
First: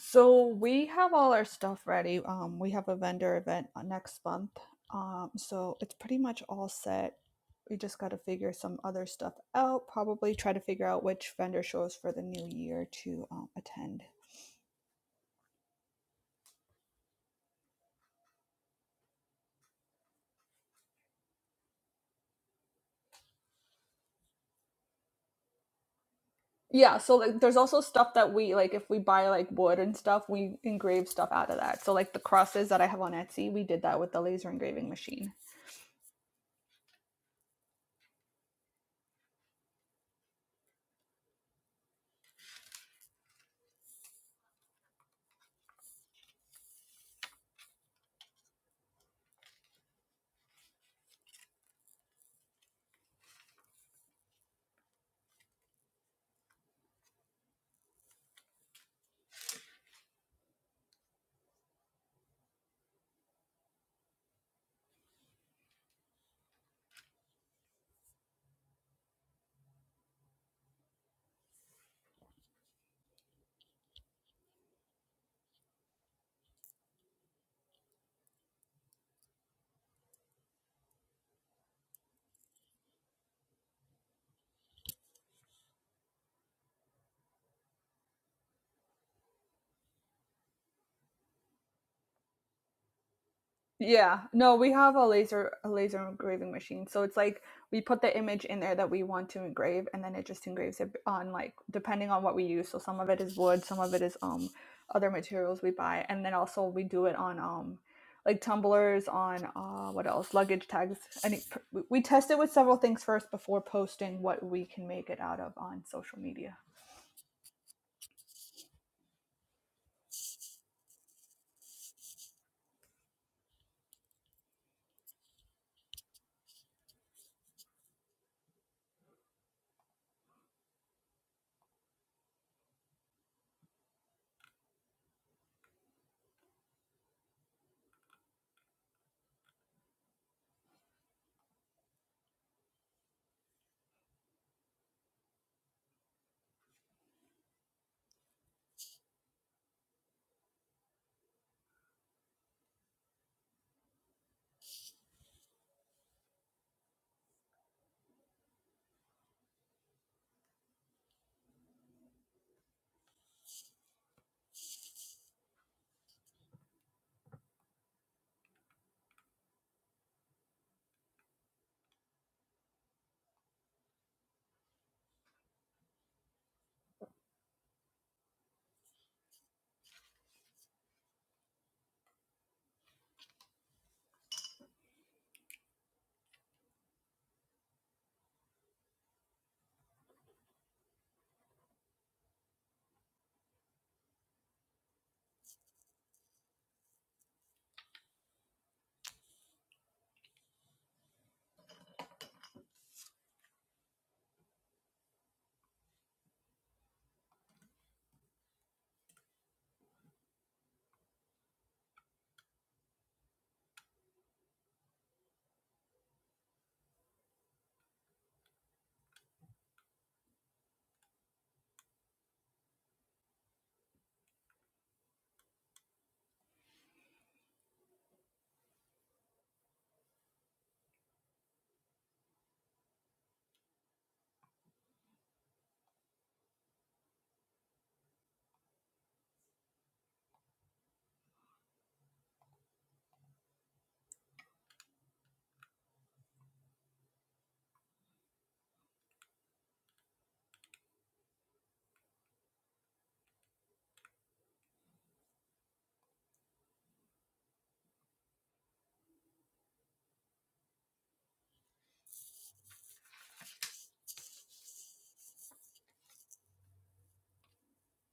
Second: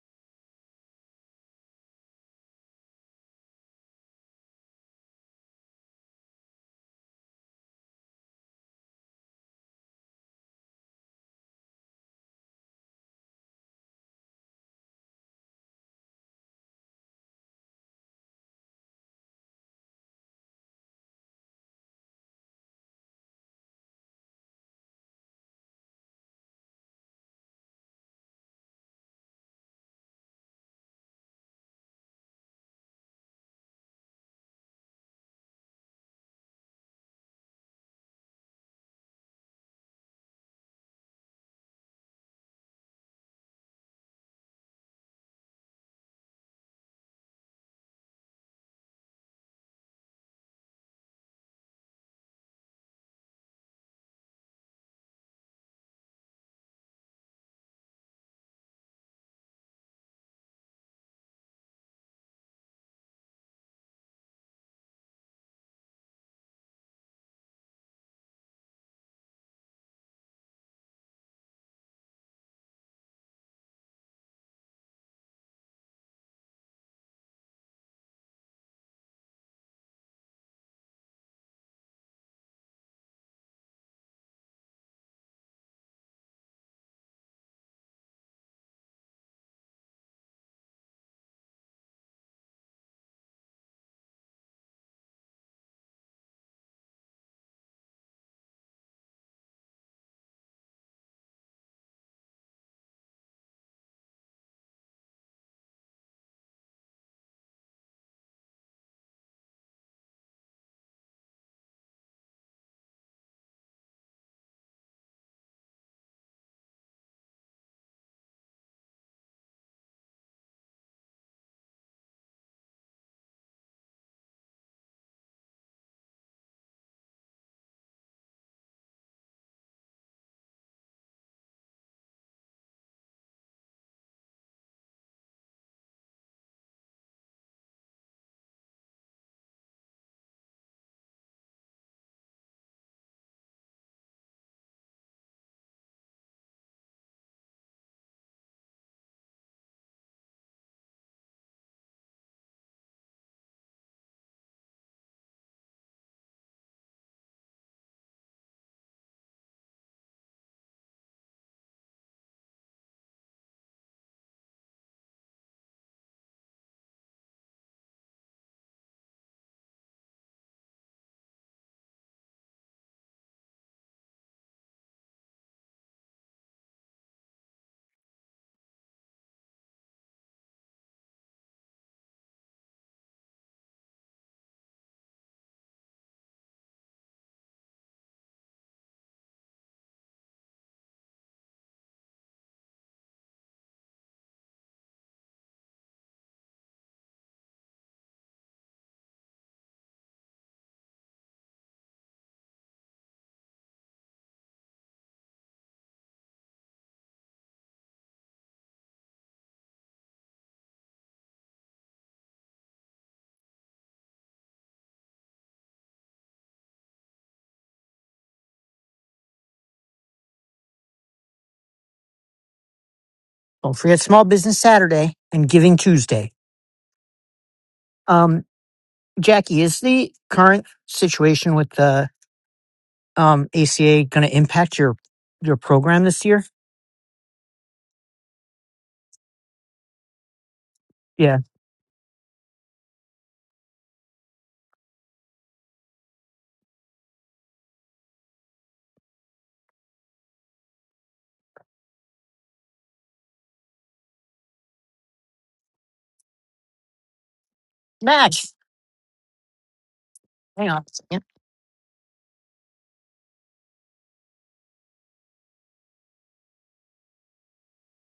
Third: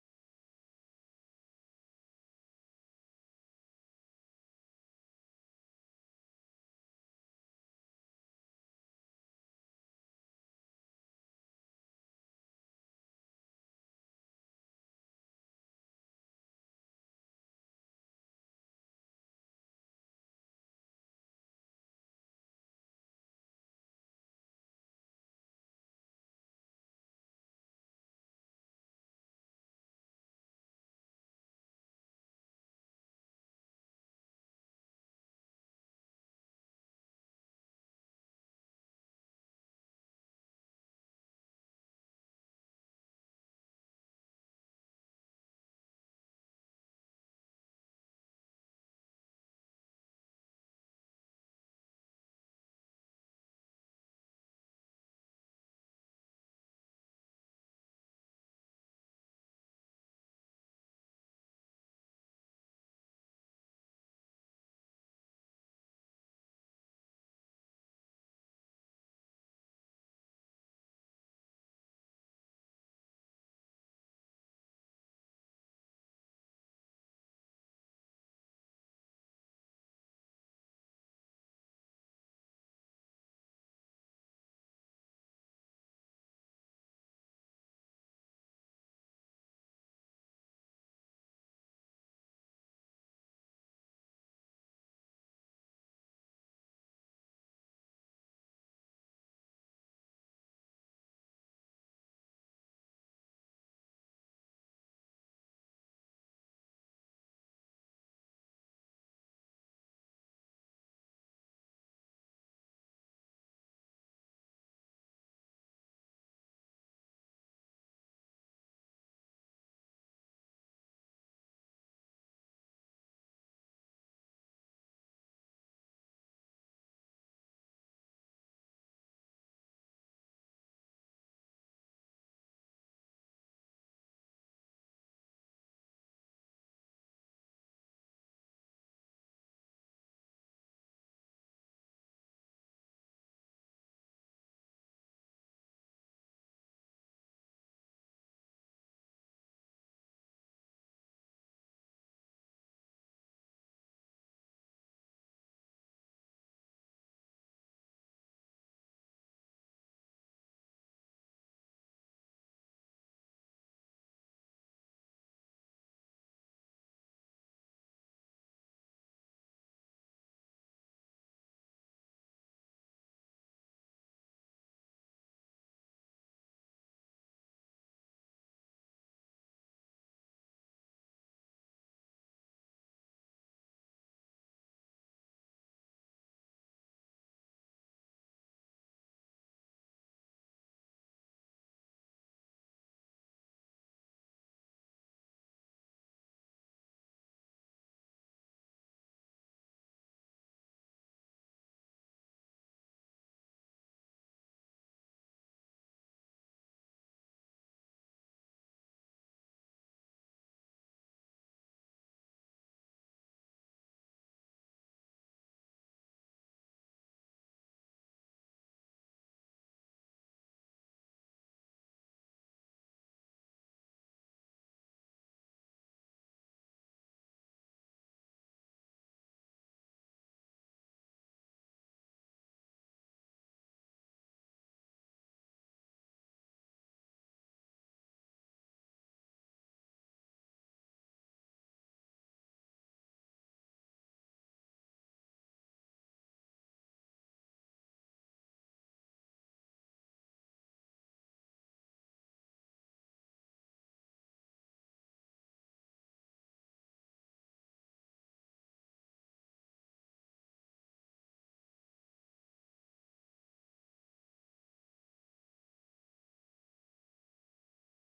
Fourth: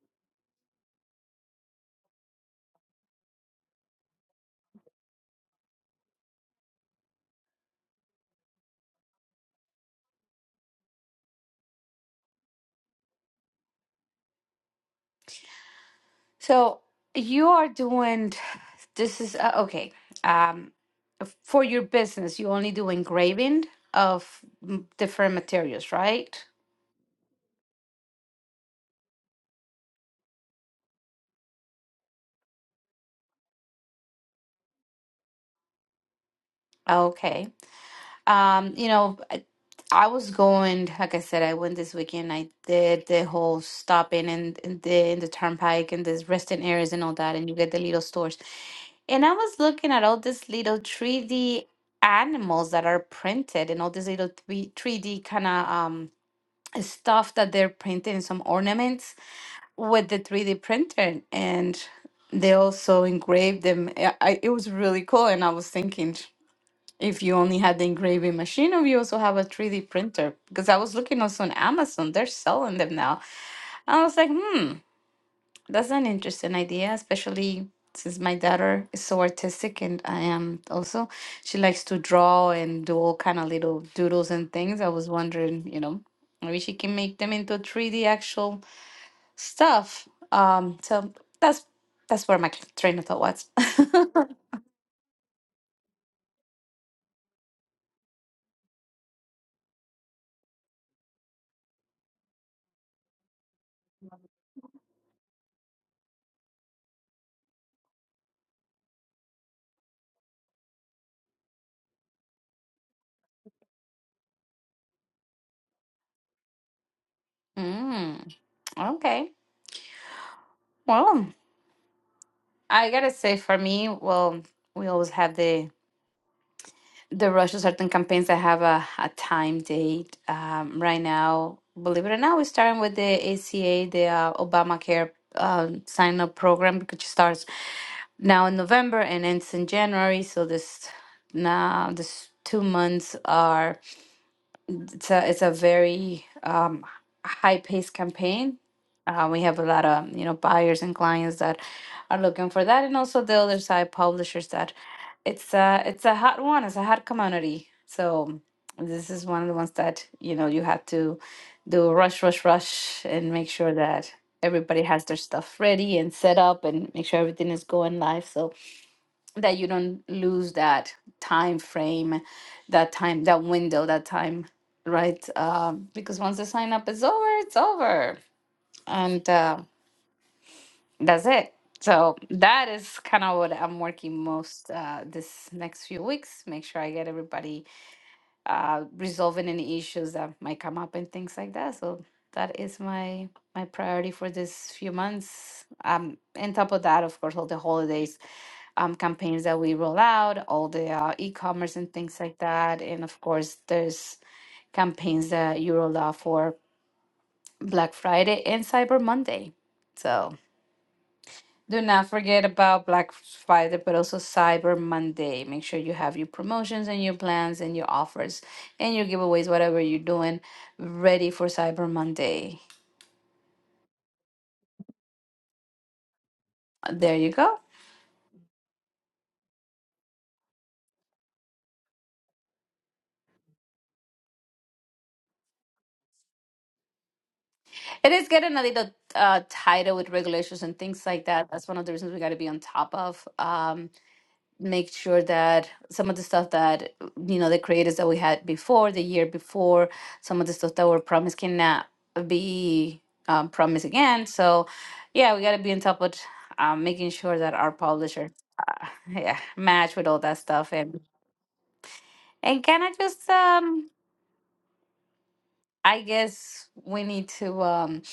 A: so we have all our stuff ready um we have a vendor event uh, next month um so it's pretty much all set we just got to figure some other stuff out probably try to figure out which vendor shows for the new year to um, attend
B: So you are doing this is uh, okay. Um, for your business, you only do engraving of m- different materials, right?
A: yeah so like there's also stuff that we like if we buy like wood and stuff we engrave stuff out of that so like the crosses that i have on etsy we did that with the laser engraving machine
B: Okay. Um, you know, I, I was going, like I said, I went this weekend. I did the whole stopping and in, in the in the turnpike and the resting areas and all that, and you get the little stores. And I was looking at all these little 3D animals that are printed and all this little 3, 3D kind of um stuff that they're printing some ornaments with the 3D printer and they also engraved them. I, I, it was really cool and I was thinking if you only had the engraving machine, or you also have a 3D printer, because I was looking also on Amazon, they're selling them now. And I was like, hmm, that's an interesting idea, especially since my daughter is so artistic and I am also. She likes to draw and do all kind of little doodles and things. I was wondering, you know, maybe she can make them into 3D actual stuff. Um, so that's that's where my train of thought was.
A: Yeah. No, we have a laser a laser engraving machine. So it's like we put the image in there that we want to engrave and then it just engraves it on like depending on what we use. So some of it is wood, some of it is um other materials we buy and then also we do it on um like tumblers on uh what else? luggage tags. And we we test it with several things first before posting what we can make it out of on social media.
B: Mm, okay. Well. I gotta say, for me, well, we always have the the rush of certain campaigns that have a, a time date. Um, right now, believe it or not, we're starting with the ACA, the uh, Obamacare uh, sign up program, which starts now in November and ends in January. So this now this two months are it's a it's a very um, high-paced campaign. Uh, we have a lot of you know buyers and clients that are looking for that, and also the other side publishers that it's a it's a hot one. It's a hot commodity. So this is one of the ones that you know you have to do rush, rush, rush, and make sure that everybody has their stuff ready and set up, and make sure everything is going live. So that you don't lose that time frame, that time, that window, that time, right? Uh, because once the sign up is over, it's over, and uh, that's it. So that is kind of what I'm working most uh, this next few weeks. Make sure I get everybody uh, resolving any issues that might come up and things like that. So that is my my priority for this few months. Um, and top of that, of course, all the holidays um, campaigns that we roll out, all the uh, e-commerce and things like that. And of course, there's campaigns that you roll out for Black Friday and Cyber Monday. So do not forget about Black Friday, but also Cyber Monday. Make sure you have your promotions and your plans and your offers and your giveaways, whatever you're doing, ready for Cyber Monday.
C: Don't forget Small Business Saturday and Giving Tuesday.
B: There you go.
C: Um, Jackie, is the current situation with the. um, ACA going to impact your your program this year?
B: It is getting a little uh, tighter with regulations and things like
C: Yeah,
B: that. That's one of the reasons we got to be on top of. Um, make sure that some of the stuff that you know the creators that we had before the year before some of the stuff that were promised cannot be um, promised again so yeah we got to be on top of um, making sure that our publisher
C: match.
B: yeah match with all that
C: Hang
B: stuff
C: on. a
B: and
C: second.
B: and kind of just um i guess we need to um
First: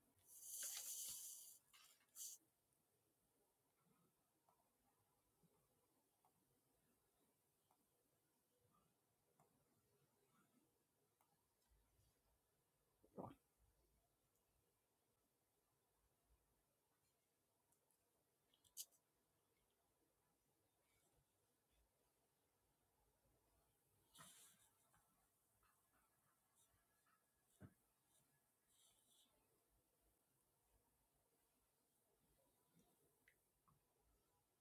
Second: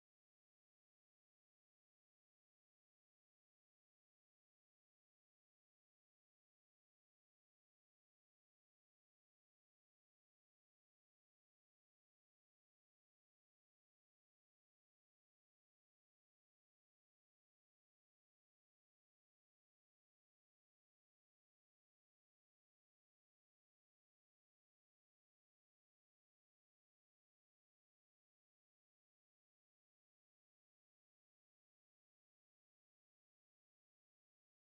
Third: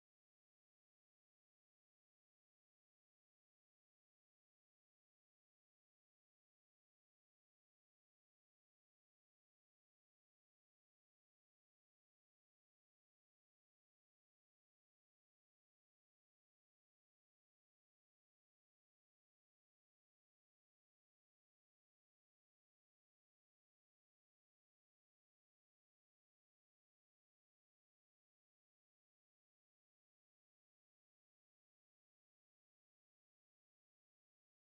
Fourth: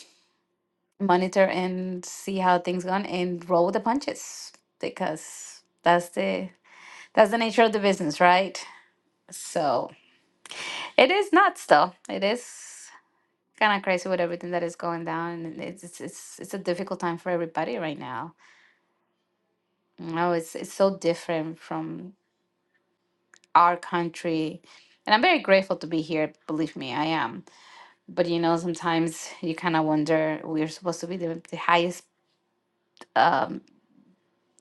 B: monitor and see how things gone and roll with the punches because that's the that's the nature of the business right so It is nuts, though. It is kind of crazy with everything that is going down, and it's it's it's, it's a difficult time for everybody right now. You know, it's it's so different from our country, and I'm very grateful to be here. Believe me, I am. But you know, sometimes you kind of wonder we're supposed to be the, the highest um,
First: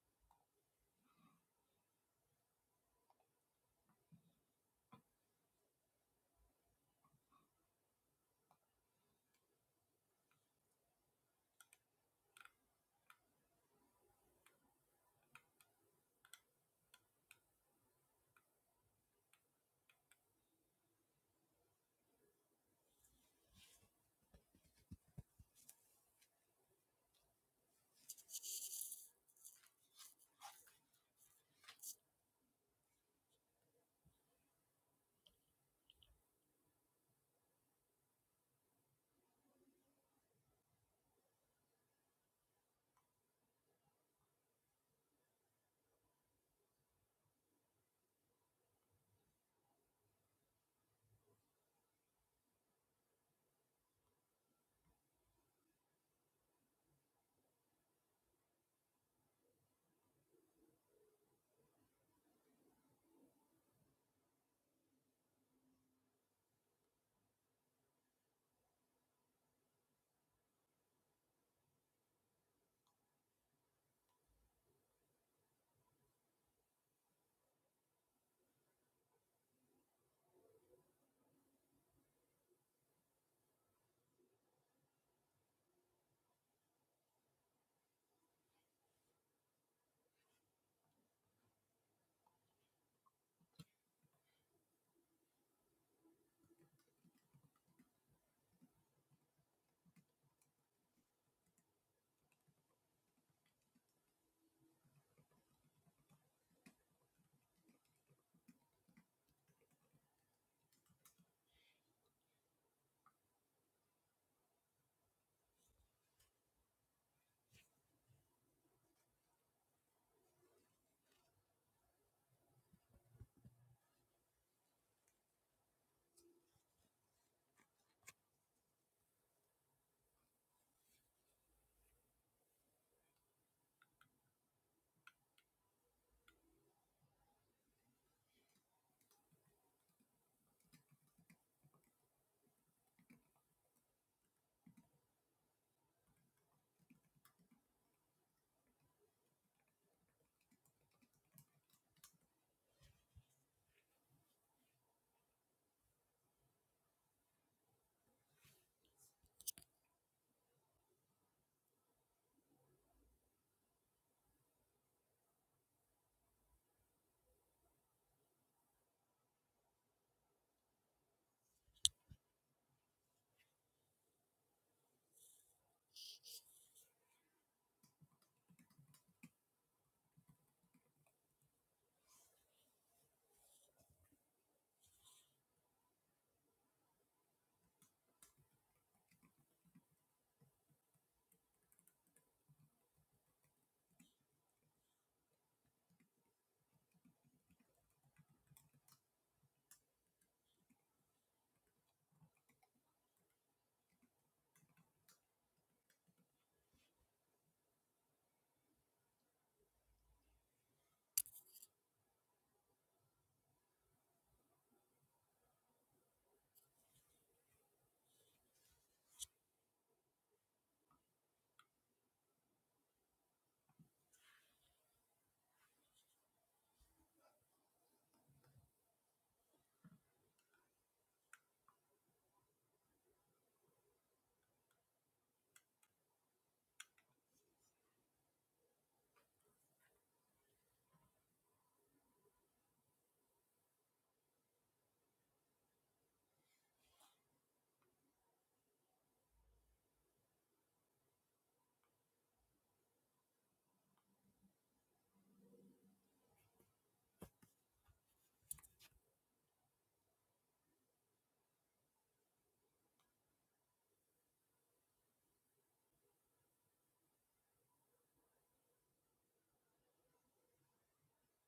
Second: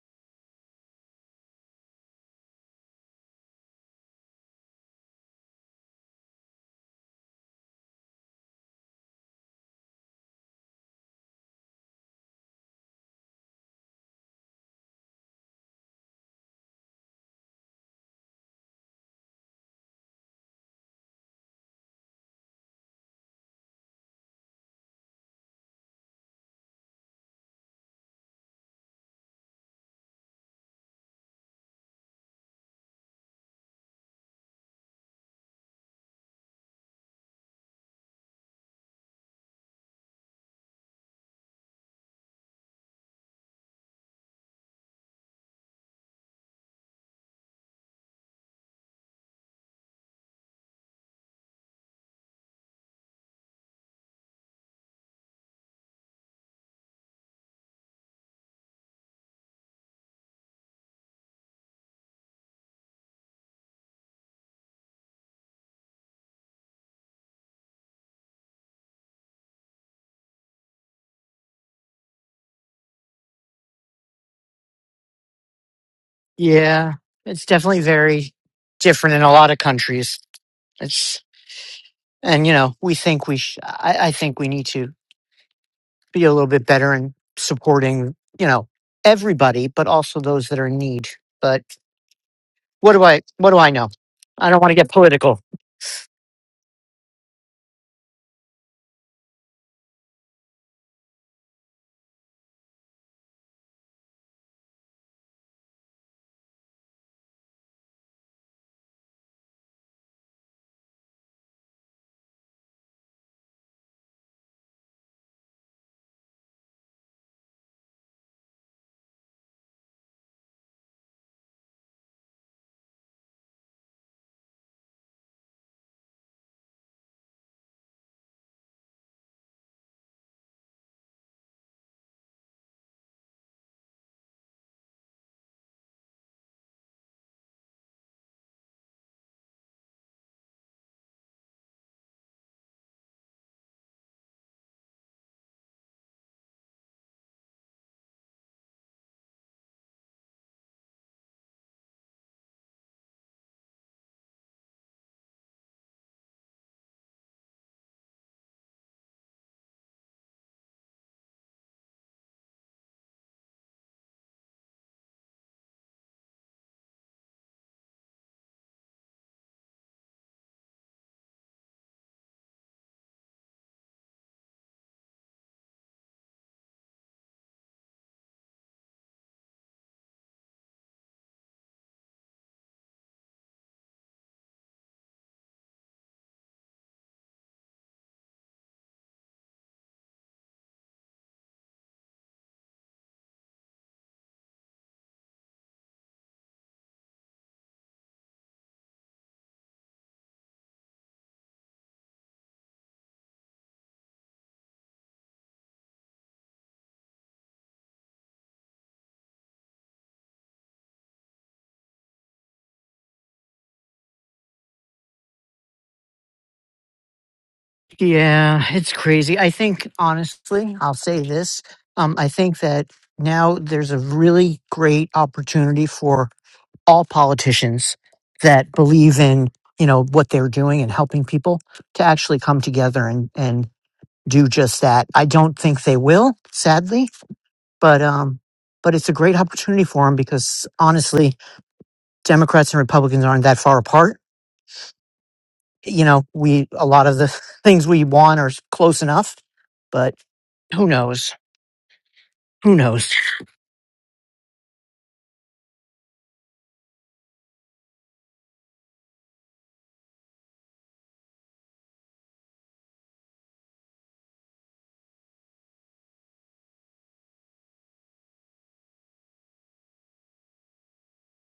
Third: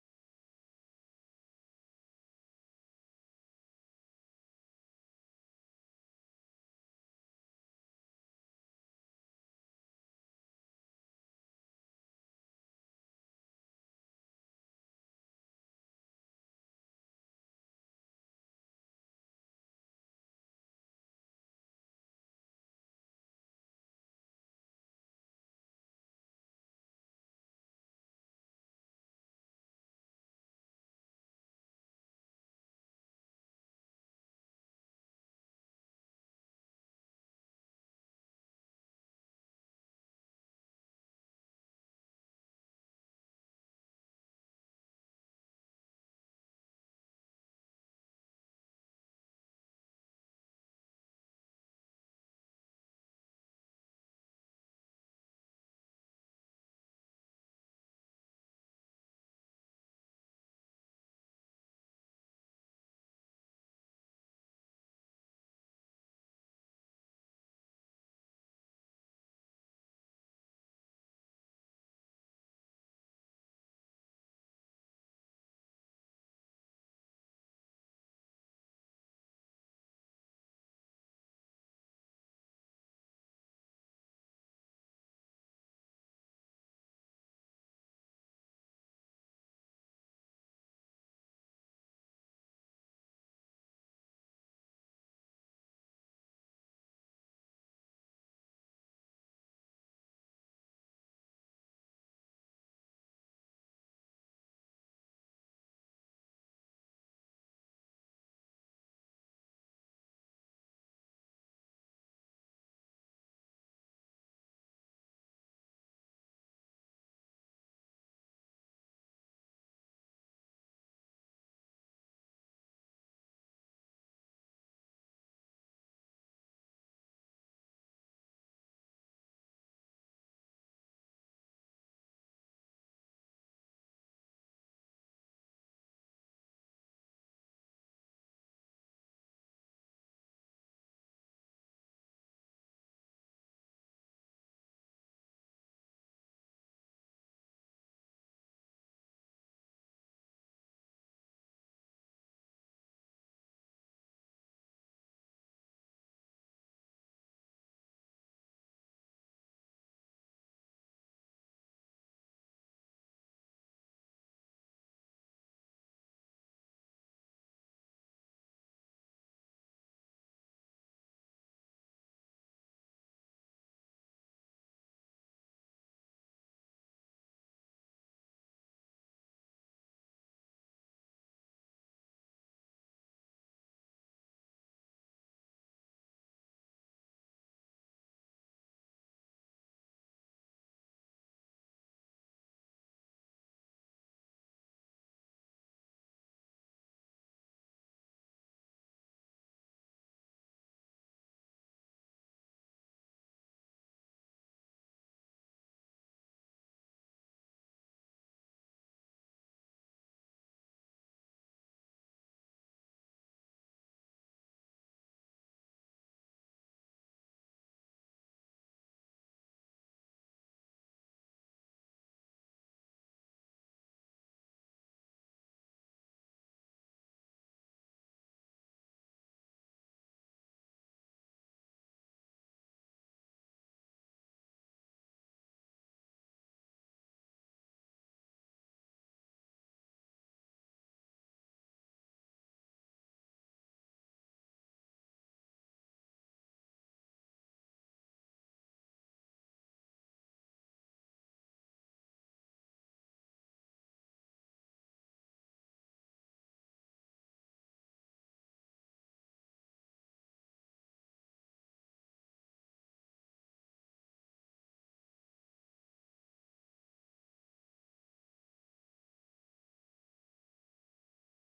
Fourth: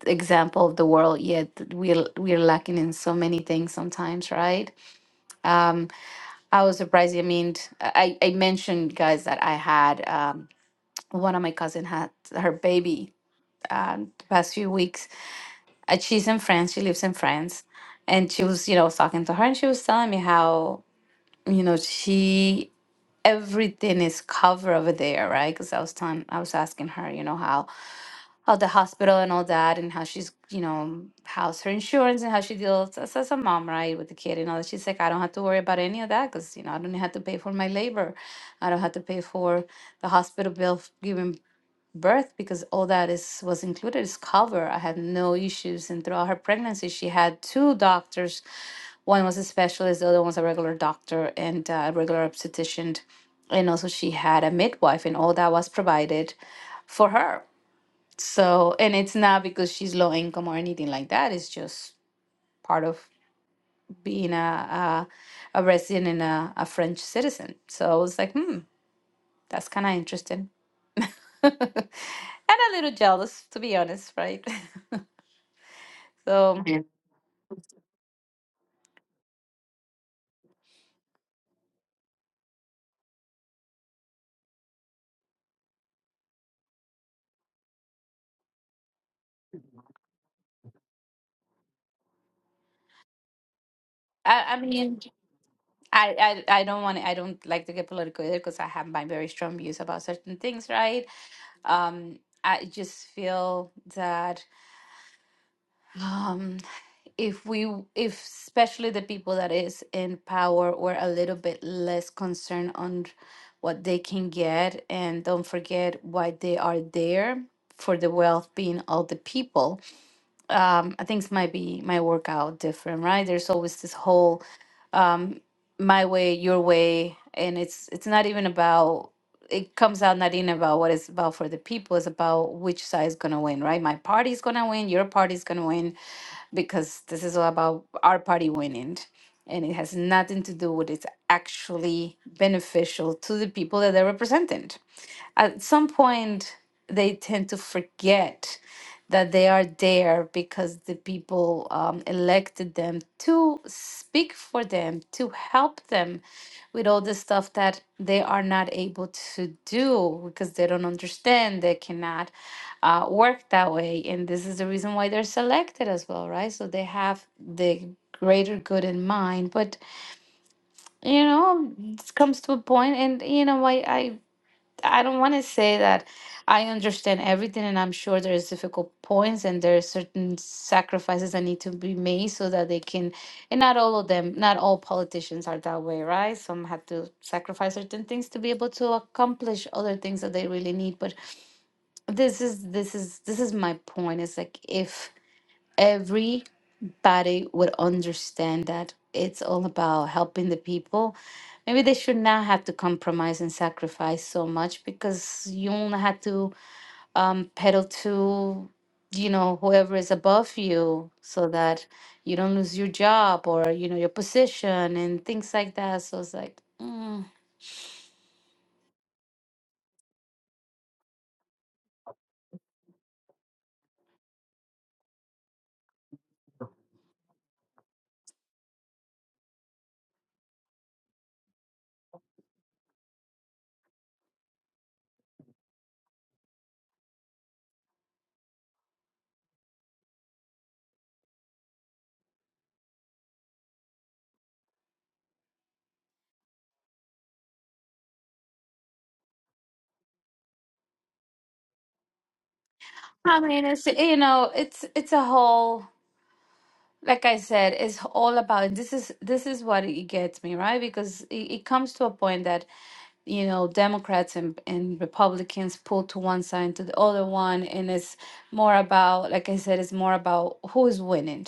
B: example of the world, yet we're we're lacking in so many things sometimes, right? Um, I was surprised. I mean, I I mentioned guys that I had. Um, one of my cousin had her baby uh, the past few weeks. Uh, she's in France. She lives in France, and she was, you know, I was talking to her, and she was telling me how, you know, she everything is covered over there, right? Because I was telling, I was asking her, you know, how how the hospital and all that, and how she's, you know, how's her insurance and how she deals as, as a mom, right, with the kid and all that. She's like, I don't have to worry about any of that because you know, I don't have to pay for my labor, I don't have to pay for the hospital bill, f- giving birth because all that is was included is cover. I had no issues, and throughout her pregnancy, she had two doctors. One was a specialist, the other one was a regular doctor and uh, a regular obstetrician, and also she had a midwife, and all that was provided for her. So, and it's not because she's low income or anything like that. It's just part of being a a, a resident and a, a French citizen. So I was like, hmm, that's kind of interesting. and a little jealous, to be honest, right? So
C: Yeah, it's definitely very different in a lot of countries. It's and you know we think we sh- I, I think we need to be a little bit better in supporting you know everybody, but also those that are in need. But what do I what do I know? I
B: I,
C: don't
B: I
C: want to get
B: mean,
C: political.
B: I, I, I don't want to, I don't like to get political either because I have my very strong views about certain things, right? Um, I just feel that um, if we, if especially the people that is in power were a little bit less concerned on what they can get and don't forget why they are there for the well-being of the people um, things might be might work out different, right? There's always this whole um, my way, your way, and it's it's not even about. It comes out not even about what it's about for the people. It's about which side is gonna win, right? My party's gonna win. Your party's gonna win because this is all about our party winning, and it has nothing to do with it's actually beneficial to the people that they're representing at some point they tend to forget that they are there because the people um, elected them to speak for them to help them with all the stuff that they are not able to do because they don't understand they cannot uh, work that way and this is the reason why they're selected as well right so they have the greater good in mind but you know it comes to a point and you know i i I don't want to say that I understand everything, and I'm sure there's difficult points and there are certain sacrifices that need to be made so that they can. And not all of them, not all politicians are that way, right? Some have to sacrifice certain things to be able to accomplish other things that they really need. But this is this is this is my point. It's like if every Body would understand that it's all about helping the people. Maybe they should not have to compromise and sacrifice so much because you only have to um, pedal to, you know, whoever is above you so that you don't lose your job or, you know, your position and things like that. So it's like, mm.
C: Yeah, it's crazy. I think, honestly, I'll say this. Um, I think that now there's a really great opportunity for all politicians that believe in, you know, what they're doing and helping people to actually come together and, and do just that. I don't think they will, sadly, but, um, but it's a great opportunity for them because honestly, Democrats and Republicans aren't that far apart. You know, we, a lot of the things we want are close enough, but who knows? Who knows?
B: I mean, it's, you know, it's, it's a whole, like I said, it's all about, this is, this is what it gets me, right? Because it, it comes to a point that you know, Democrats and, and Republicans pull to one side to the other one. And it's more about, like I said, it's more about who is winning,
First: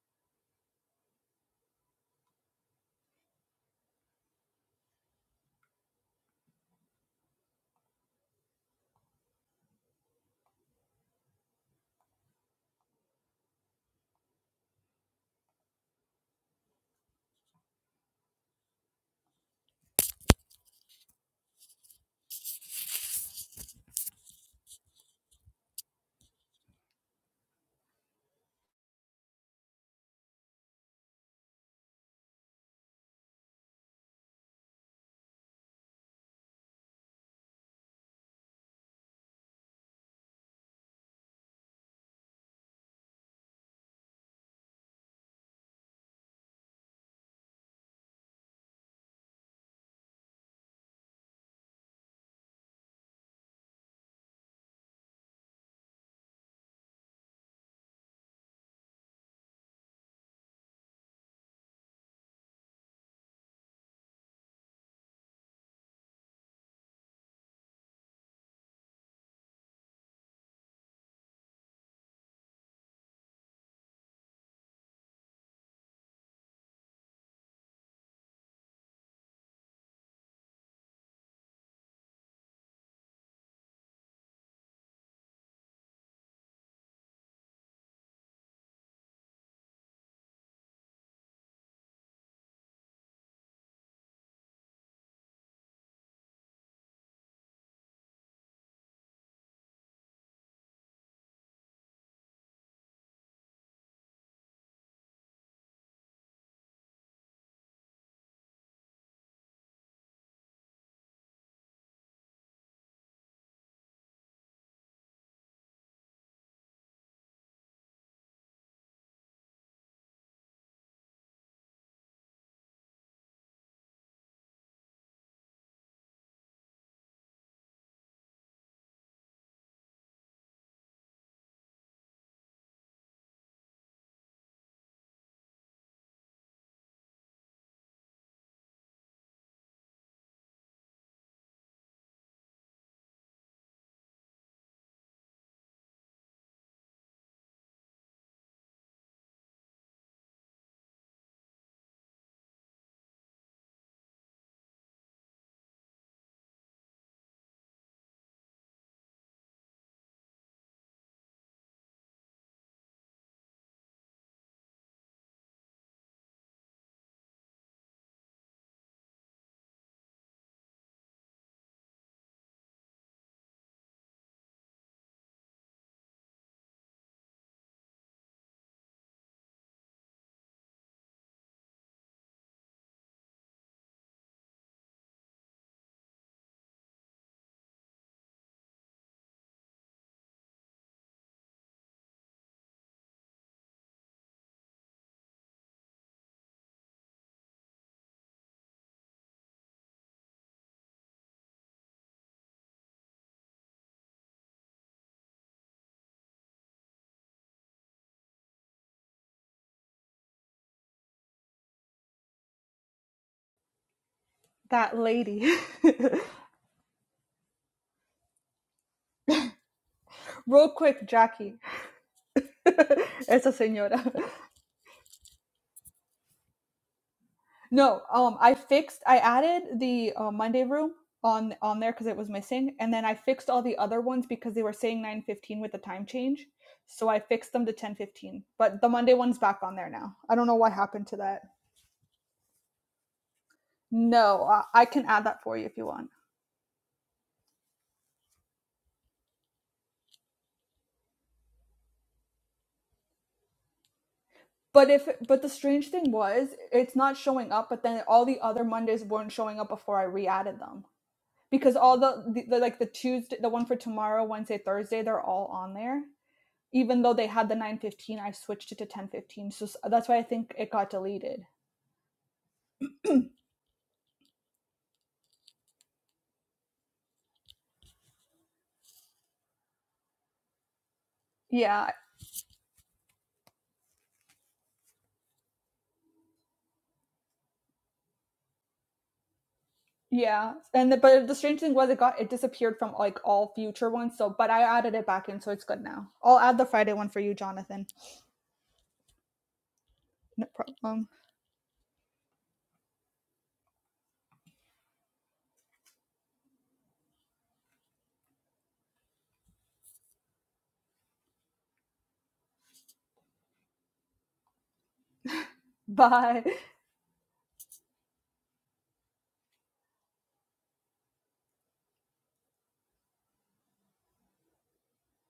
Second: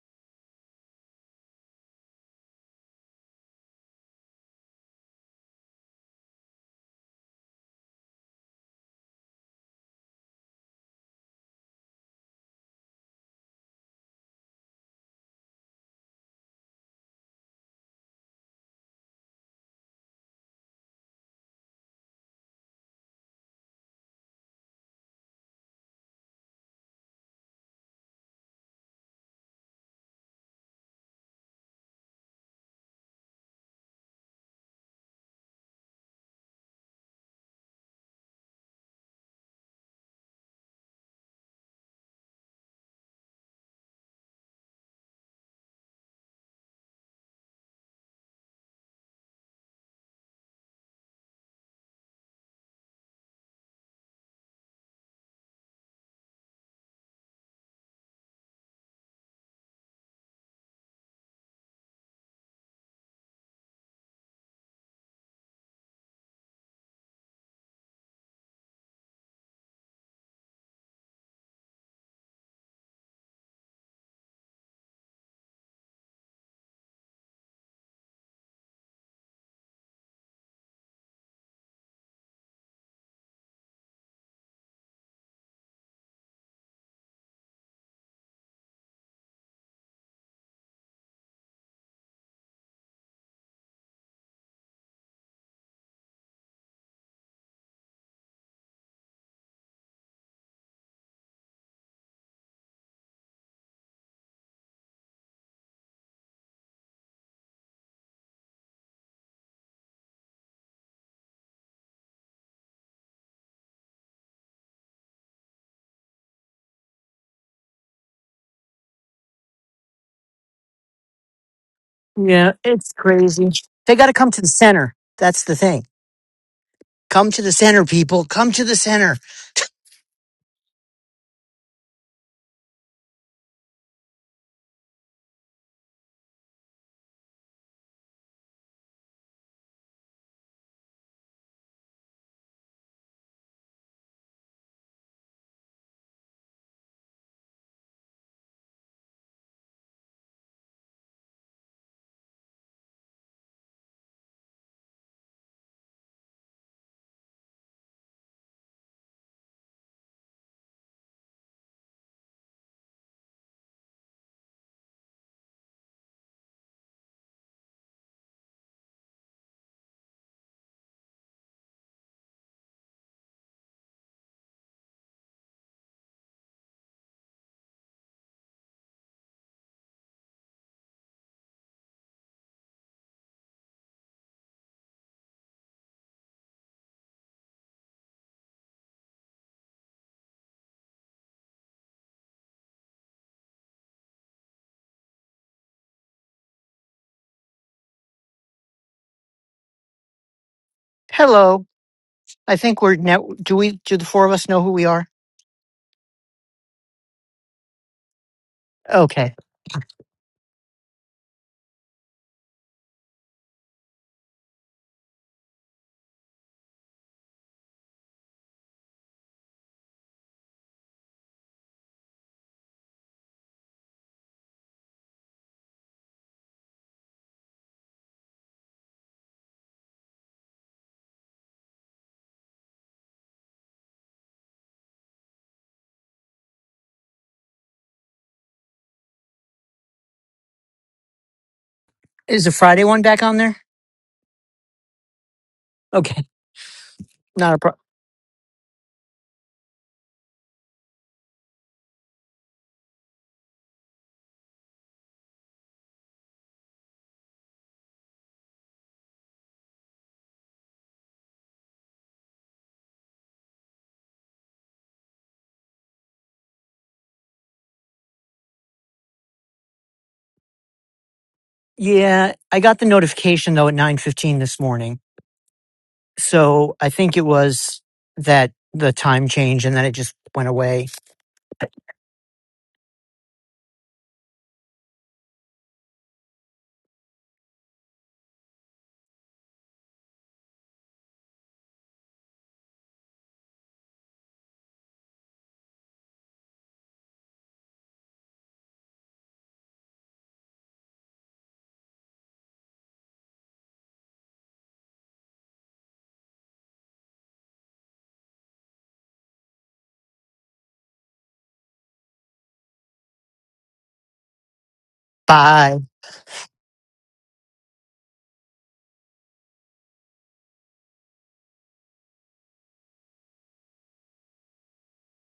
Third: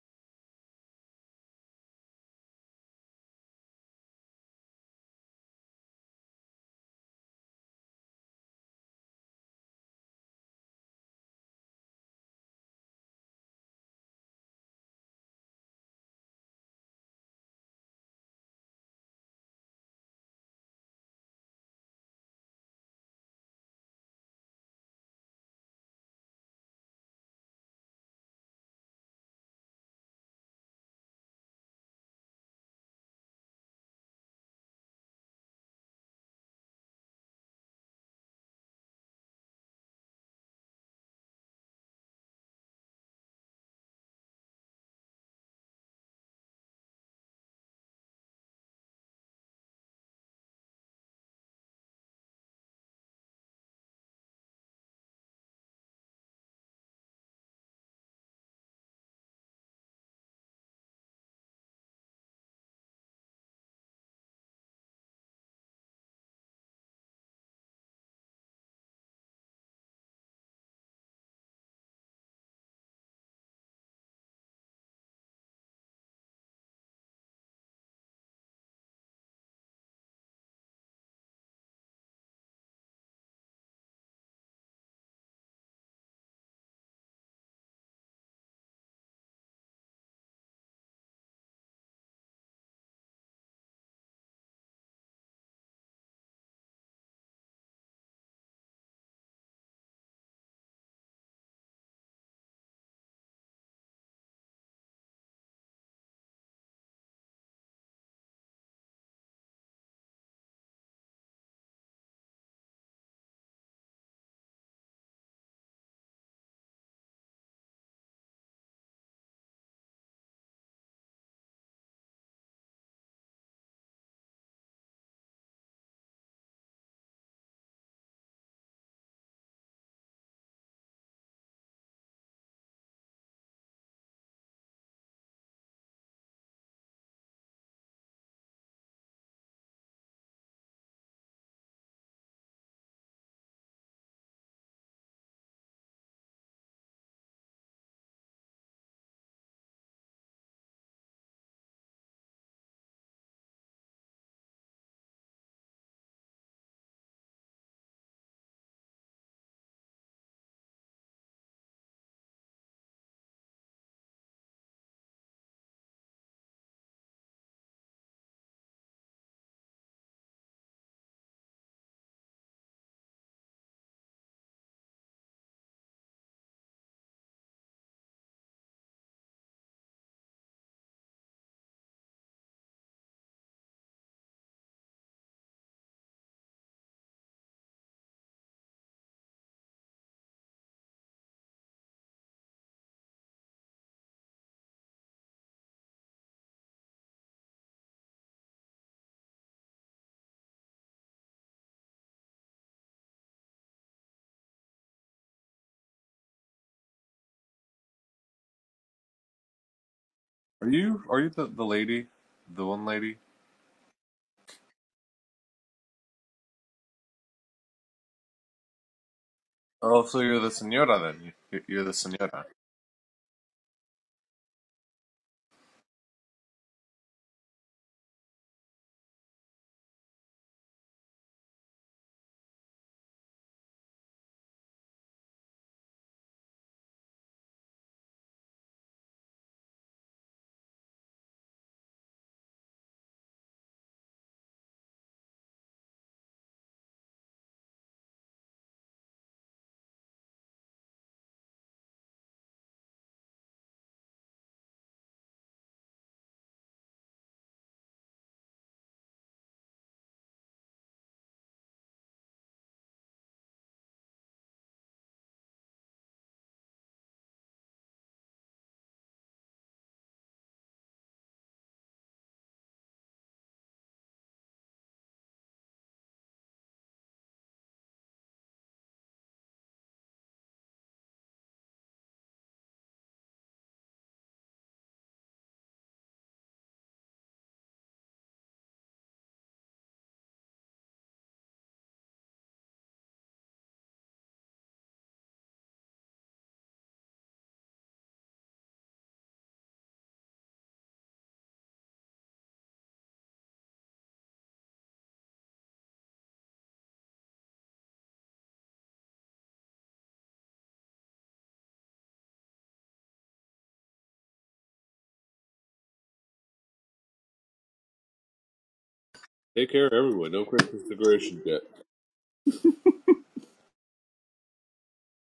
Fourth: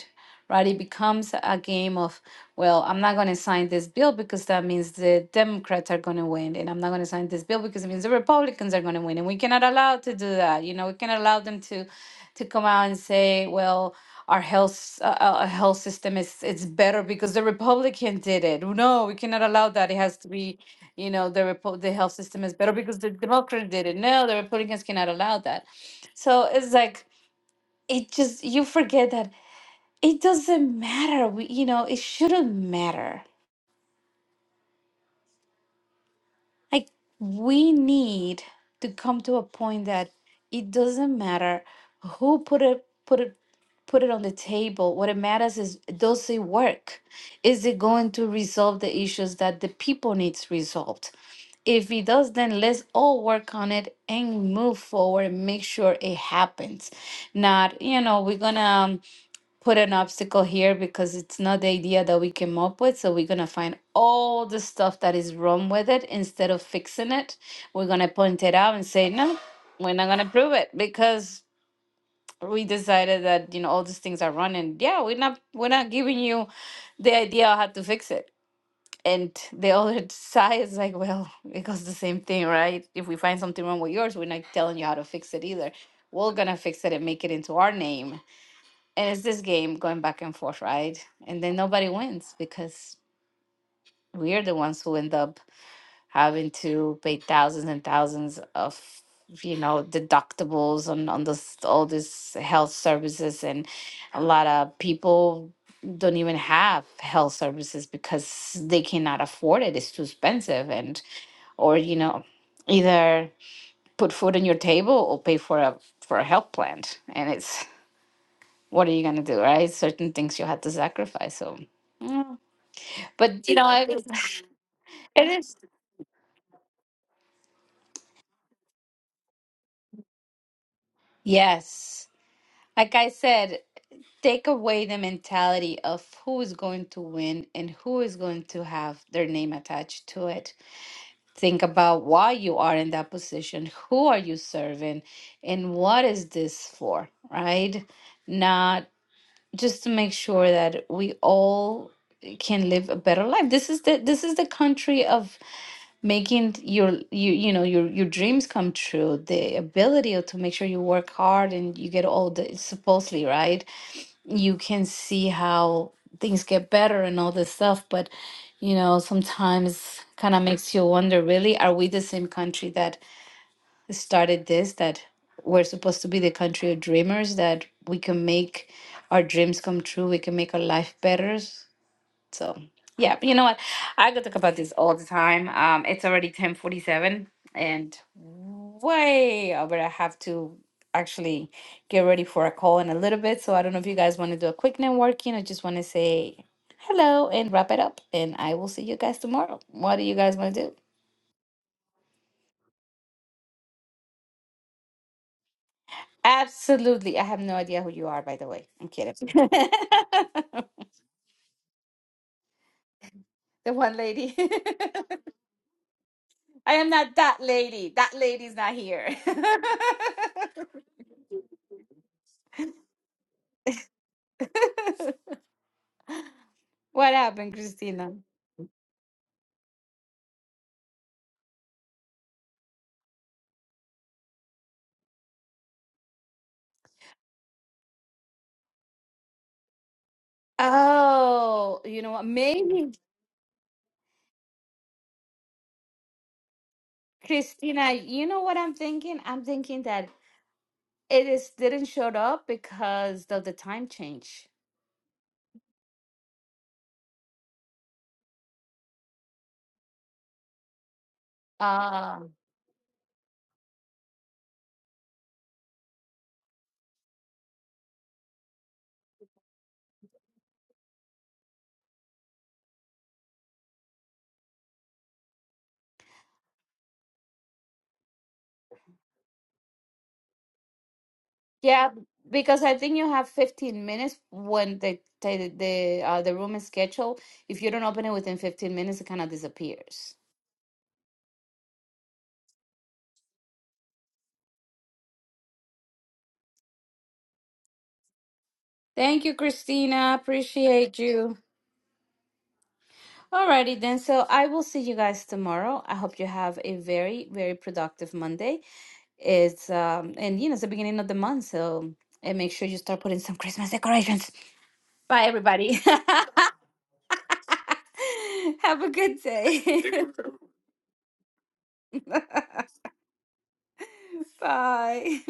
B: right? It becomes a game of, well, I'm not going to sign this bill because that means the Democrats are going to win. And I'm not going to sign this bill because it means the Republicans are going to win. And we cannot allow to do that. You know, we cannot allow them to to come out and say, well, our health s- uh, uh, health system is it's better because the Republican did it. No, we cannot allow that. It has to be you know the report the health system is better because the democrats did it no the republicans cannot allow that so it's like it just you forget that it doesn't matter we, you know it shouldn't matter Like, we need to come to a point that it doesn't matter who put it, put it, put it on the table. What it matters is does it work? Is it going to resolve the issues that the people needs resolved? If it does, then let's all work on it and move forward and make sure it happens. Not, you know, we're gonna um, put an obstacle here because it's not the idea that we came up with. So we're going to find all the stuff that is wrong with it instead of fixing it. We're going to point it out and say, no, we're not going to prove it because we decided that you know all these things are wrong and yeah we're not we're not giving you the idea of how to fix it and the other side is like well because the same thing right if we find something wrong with yours we're not telling you how to fix it either we're gonna fix it and make it into our name and it's this game going back and forth, right? And then nobody wins because we're the ones who end up having to pay thousands and thousands of, you know, deductibles on on this all this health services, and a lot of people don't even have health services because they cannot afford it. It's too expensive, and or you know, either put food on your table or pay for a for a health plan, and it's what are you going to do, right? Certain things you had to sacrifice. So, mm.
C: Yeah, it's
B: but
C: crazy.
B: you know, I,
C: They got to come to the center.
B: it
C: That's
B: is.
C: the thing. Come to the center, people. Come to the center.
B: Yes. Like I said, take away the mentality of who is going to win and who is going to have their name attached to it. Think about why you are in that position. Who are you serving? And what is this for, right? Not just to make sure that we all can live a better life. This is the this is the country of making your you you know your your dreams come true the ability to make sure you work hard and you get all the supposedly right you can see how things get better and all this stuff but you know sometimes kind of makes you wonder really are we the same country that started this that we're supposed to be the country of dreamers that we can make our dreams come true we can make our life better so yeah, but you know what? I could talk about this all the time. Um, it's already ten forty seven, and way over. I have to actually get ready for a call in a little bit. So I don't know if you guys want to do a quick networking. I just want to say hello and wrap it up. And I will see you guys tomorrow. What do you guys want to do?
C: Hello. I think we're now. Do we? Do the four of us know who we are?
B: Absolutely. I have no idea who you are, by the way. I'm kidding.
C: Okay.
B: the
D: are you are you the, the lady, the one lady?
B: one lady.
A: That lady.
B: I am not that lady. That lady's not here.
D: Oh, so you're the
A: Real
D: senora
A: quick,
D: then?
A: Jackie.
D: You're, you're the senora.
A: Esa señora.
B: what happened,
A: No,
B: Christina?
A: um, I fixed. I added the uh, Monday room on on there because it was missing, and then I fixed all the other ones because they were saying nine fifteen with the time change. So I fixed them to ten fifteen. But the Monday one's back on there now. I don't know what happened to that.
B: Oh, you know what?
C: Is the Friday
B: Maybe
C: one back on there?
A: No, I, I can add that for you if you want.
C: Okay. Not a problem.
B: Christina, you know what I'm thinking? I'm thinking that it is didn't show up because of the time change.
A: But if but the strange thing was, it's not showing up. But then all the other Mondays weren't showing up before I re-added them because all
B: Uh,
A: the, the, the like the Tuesday, the one for tomorrow, Wednesday, Thursday, they're all on there even though they had the 915 i switched it to 1015 so that's why i think it got deleted
C: Yeah, I got the notification though at nine fifteen this morning. So I think it was that the time change, and then it just went away.
B: yeah,
A: yeah
B: because I think you have 15 minutes when the the the, uh, the room is scheduled. If you don't open it within 15 minutes, it kind of disappears.
A: yeah and the, but the strange thing was it got it disappeared from like all future ones so but i added it back in so it's good now i'll add the friday one for you jonathan
B: Thank you, Christina.
A: no
B: Appreciate
A: problem
B: you. Alrighty then. So I will see you guys tomorrow. I hope you have a very, very productive Monday. It's um and you know it's the beginning of the month, so and make sure you start putting some Christmas decorations. Bye everybody.
C: Bye.
A: bye
B: have a good
D: Take care of
B: day.
D: everyone. No Christmas decorations yet.
B: Bye.